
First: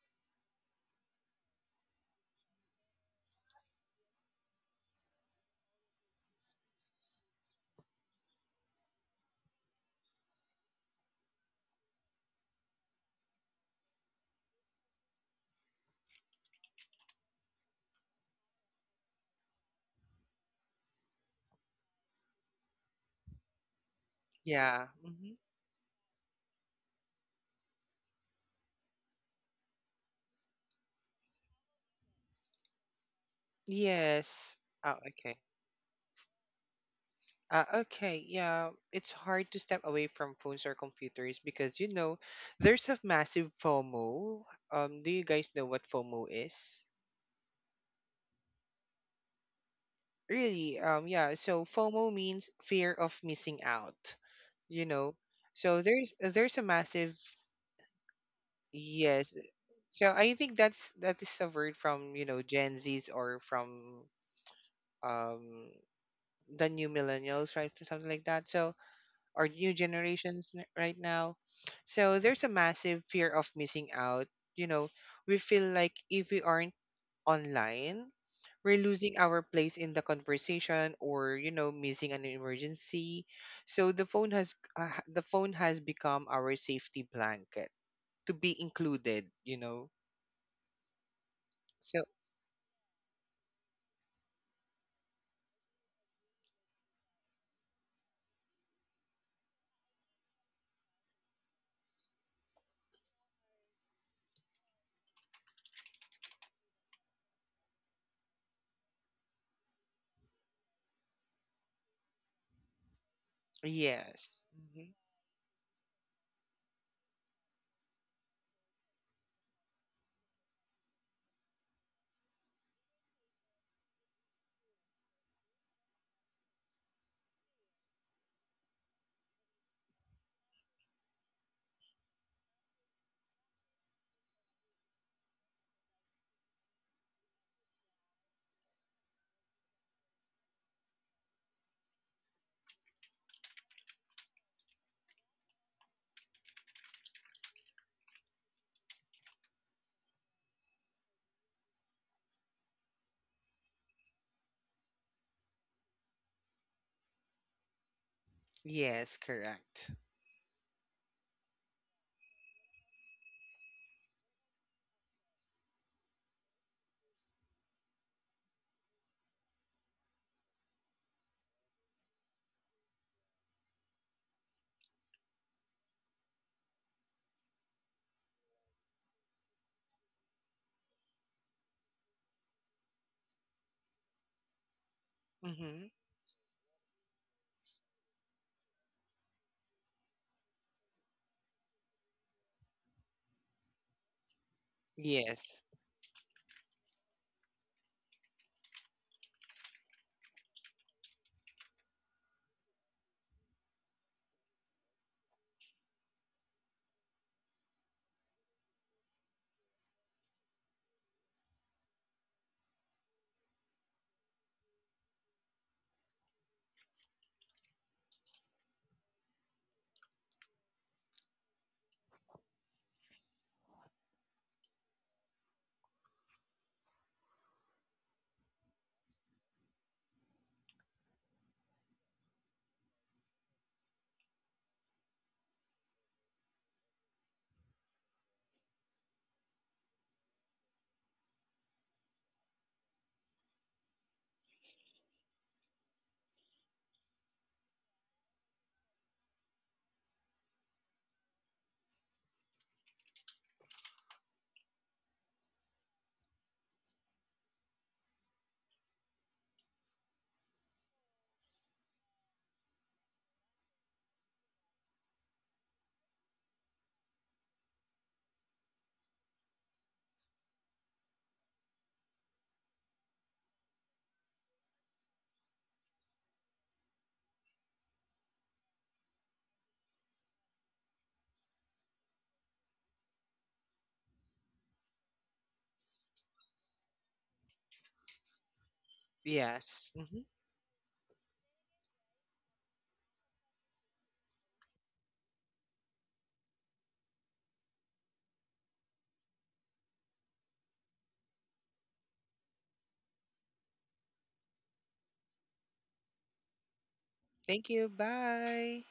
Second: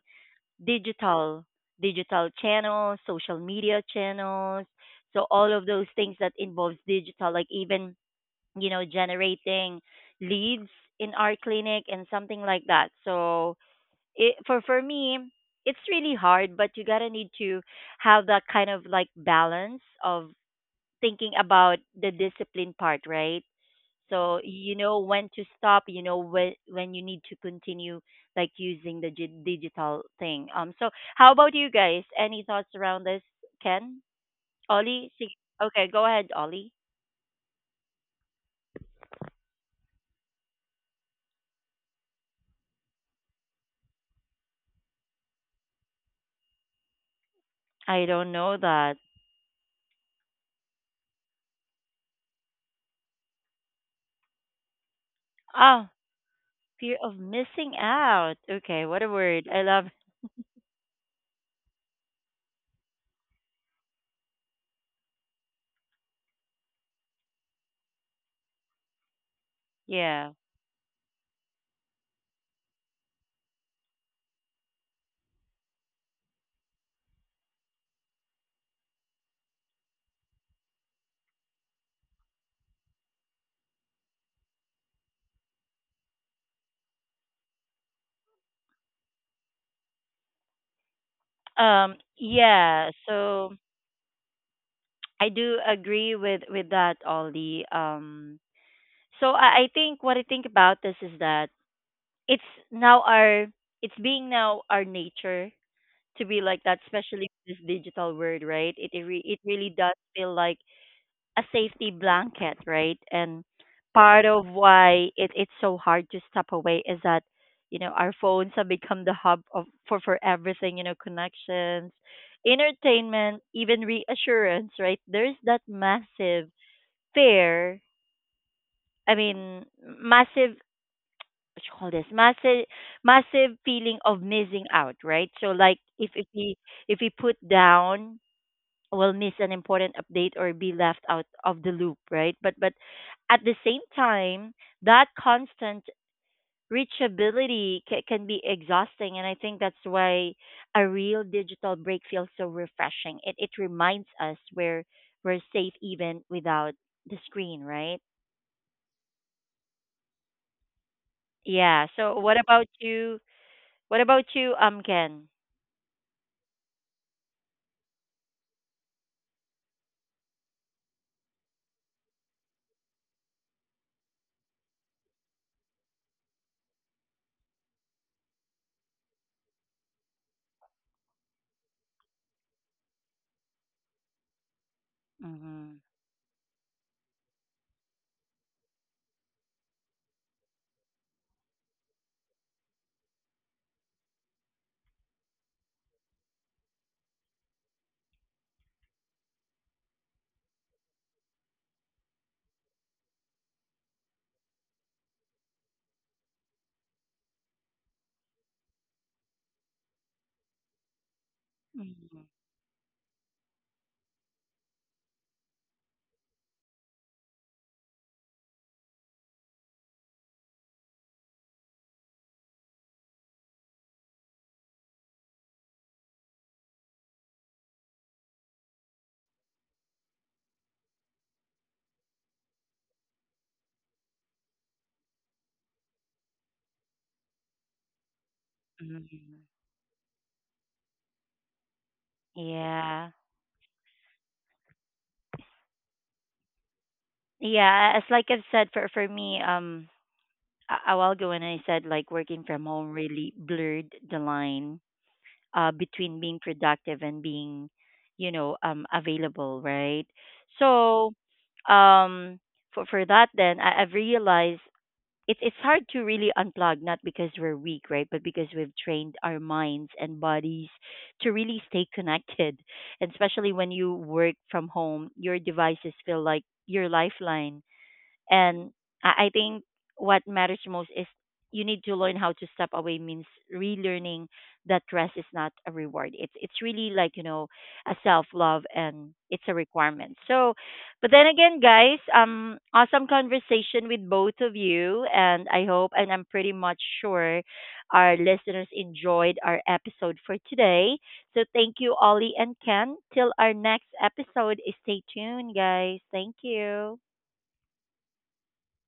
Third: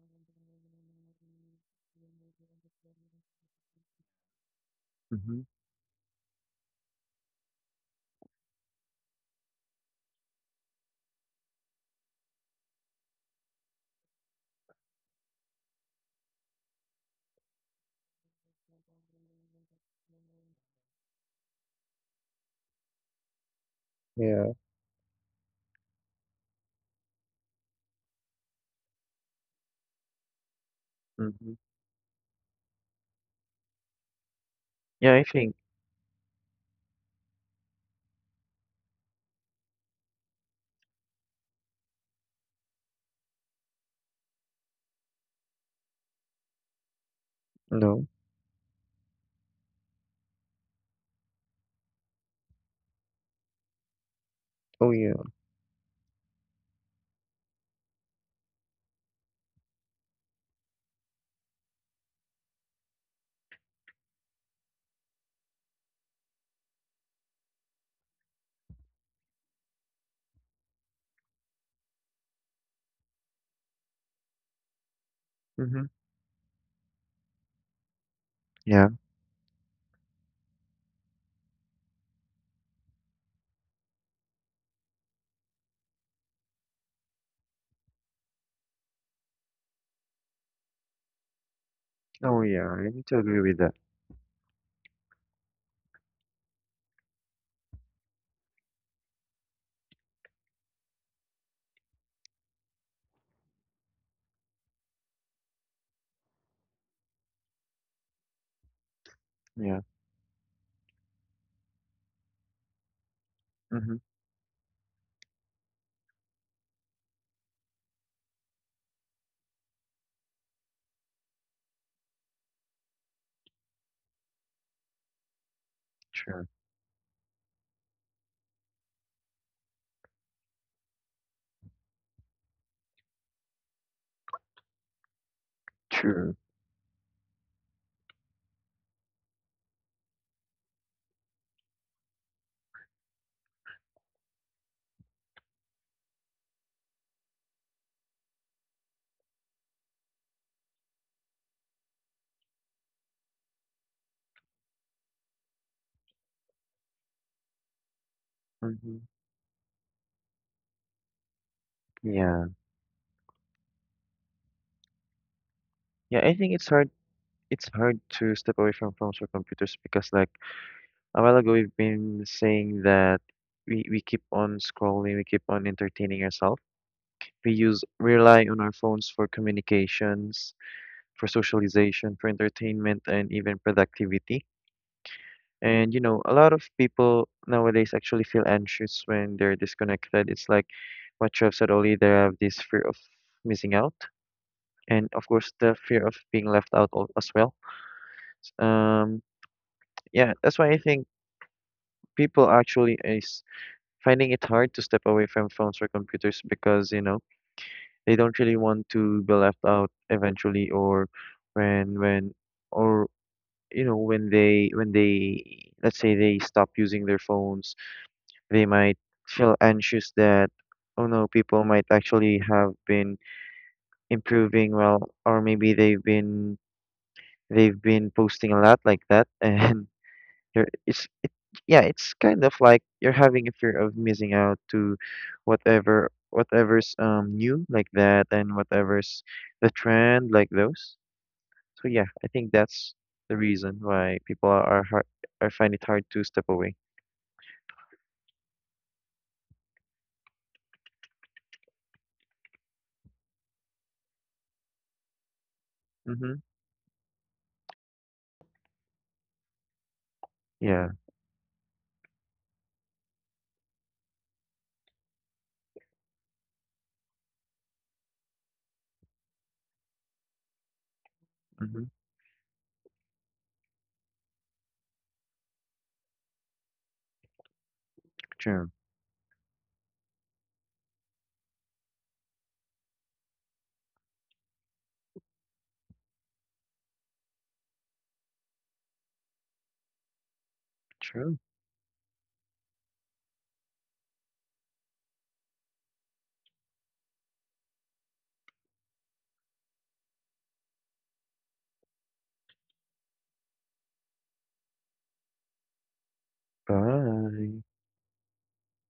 S1: digital digital channels, social media channels, so
S3: Mm-hmm.
S1: all of those things that involves digital, like even you know generating leads in our clinic and something like that. So for me, it's really hard, but you gotta need to have that kind of like balance of thinking about the discipline part, right? So
S3: Yeah.
S1: you
S2: Yeah.
S1: know when
S2: Hmm.
S1: to stop, you know when you need to continue like using the digital thing. So how
S3: Mm-hmm.
S1: about you guys? Any thoughts around this, Ken?
S2: Yes. Oh,
S1: Ollie?
S3: Yeah, I
S2: okay.
S3: think.
S1: Okay, go ahead, Ollie.
S2: Okay, yeah, it's hard to step away from phones or computers because you know there's a massive FOMO. Do you guys know what FOMO is?
S1: I
S3: No.
S1: don't know that.
S2: Really? Yeah. So FOMO means fear of missing out. You
S3: Oh, yeah.
S2: know, so
S1: Ah,
S2: there's a
S1: fear of
S2: massive,
S1: missing out. Okay, what a
S2: yes.
S1: word. I love
S2: So I think that's that is a word from, you know, Gen Zs, or from, um the new millennials, right? Something like that. So, or new
S1: yeah.
S2: generations, right now. So there's a massive fear of missing out. You know, we feel
S3: Mm-hmm.
S2: like if we aren't online, we're
S3: Yeah.
S2: losing our place in the conversation, or, you know, missing an emergency. So the phone has, the phone has become our safety blanket to be included, you know.
S1: Um
S2: So
S3: Oh, yeah. I
S1: yeah,
S3: need to agree
S1: so
S3: with that.
S1: I do agree with that, Ollie. So I think what I think about this is that it's now our it's being now our nature to be like that, especially with this digital world, right? It really
S3: Yeah.
S1: does feel like a safety blanket, right? And
S3: Mm-hmm.
S1: part
S2: yes.
S1: of
S2: Hmm.
S1: why it's so hard to step away is that you know our phones have become the hub of for everything, you know, connections, entertainment, even reassurance, right? There's that
S3: Sure.
S1: massive fear. I mean, massive, what you call this, massive feeling of missing out, right? So like
S3: True.
S1: if we put down, we'll miss an important update or be left out of the loop, right? But but at the same time, that constant can be exhausting, and I think that's why a real digital break feels so refreshing. It reminds us we're safe even without the screen, right?
S3: Mm-hmm.
S2: Yes, correct.
S1: Yeah, so what
S3: Yeah.
S1: about you, what about you Ken?
S3: Yeah, I think it's hard. It's hard to step away from phones or computers because, like, a while ago we've been saying that we keep on scrolling, we keep on entertaining ourselves. We rely on our phones for communications, for socialization, for entertainment and even productivity.
S1: Mhm.
S2: Hmm.
S3: And you know, a lot of people nowadays actually feel anxious when they're disconnected. It's like what you have said earlier, they have this fear of missing out and of course
S2: Yes.
S3: the fear of being left out al- as well. Um yeah, that's why I think people actually is finding it hard to step away from phones or computers because, you know, they don't really want to be left out eventually or
S1: Mhm.
S3: when or you know, when they let's say they stop using their phones, they might feel anxious that oh no, people might actually have been improving well or maybe they've been posting a lot like that [laughs] and You're, it's it, yeah, it's kind of like you're having a fear of missing out to whatever's new like that and whatever's
S1: Mhm.
S3: the trend like those. So yeah, I think that's
S1: Yeah.
S3: the reason why people are, hard, are find it hard to step away.
S1: Yeah, as like I've said, for me, a while ago when I said like working from home really blurred the line between
S3: Mm-hmm.
S1: being productive and being you know available, right?
S3: Yeah.
S1: So um for that, then I've realized it's hard to really unplug, not because we're weak, right, but because we've trained our minds and bodies to really
S3: Mm-hmm.
S1: stay [laughs] connected. And especially when you work from home, your devices feel like your lifeline.
S3: True.
S1: And I think what matters most is you need to learn how to step away means relearning that rest is not a reward. It's really, like, you know, a self love, and it's a
S2: Yes.
S1: requirement.
S2: Hmm.
S1: So but then
S3: True.
S1: again, guys, awesome conversation with both of you, and I hope, and I'm pretty much sure our listeners enjoyed our episode for today. So thank you, Ollie and Ken. Till our next episode, stay tuned, guys. Thank you.
S3: Bye.
S2: Thank you. Bye.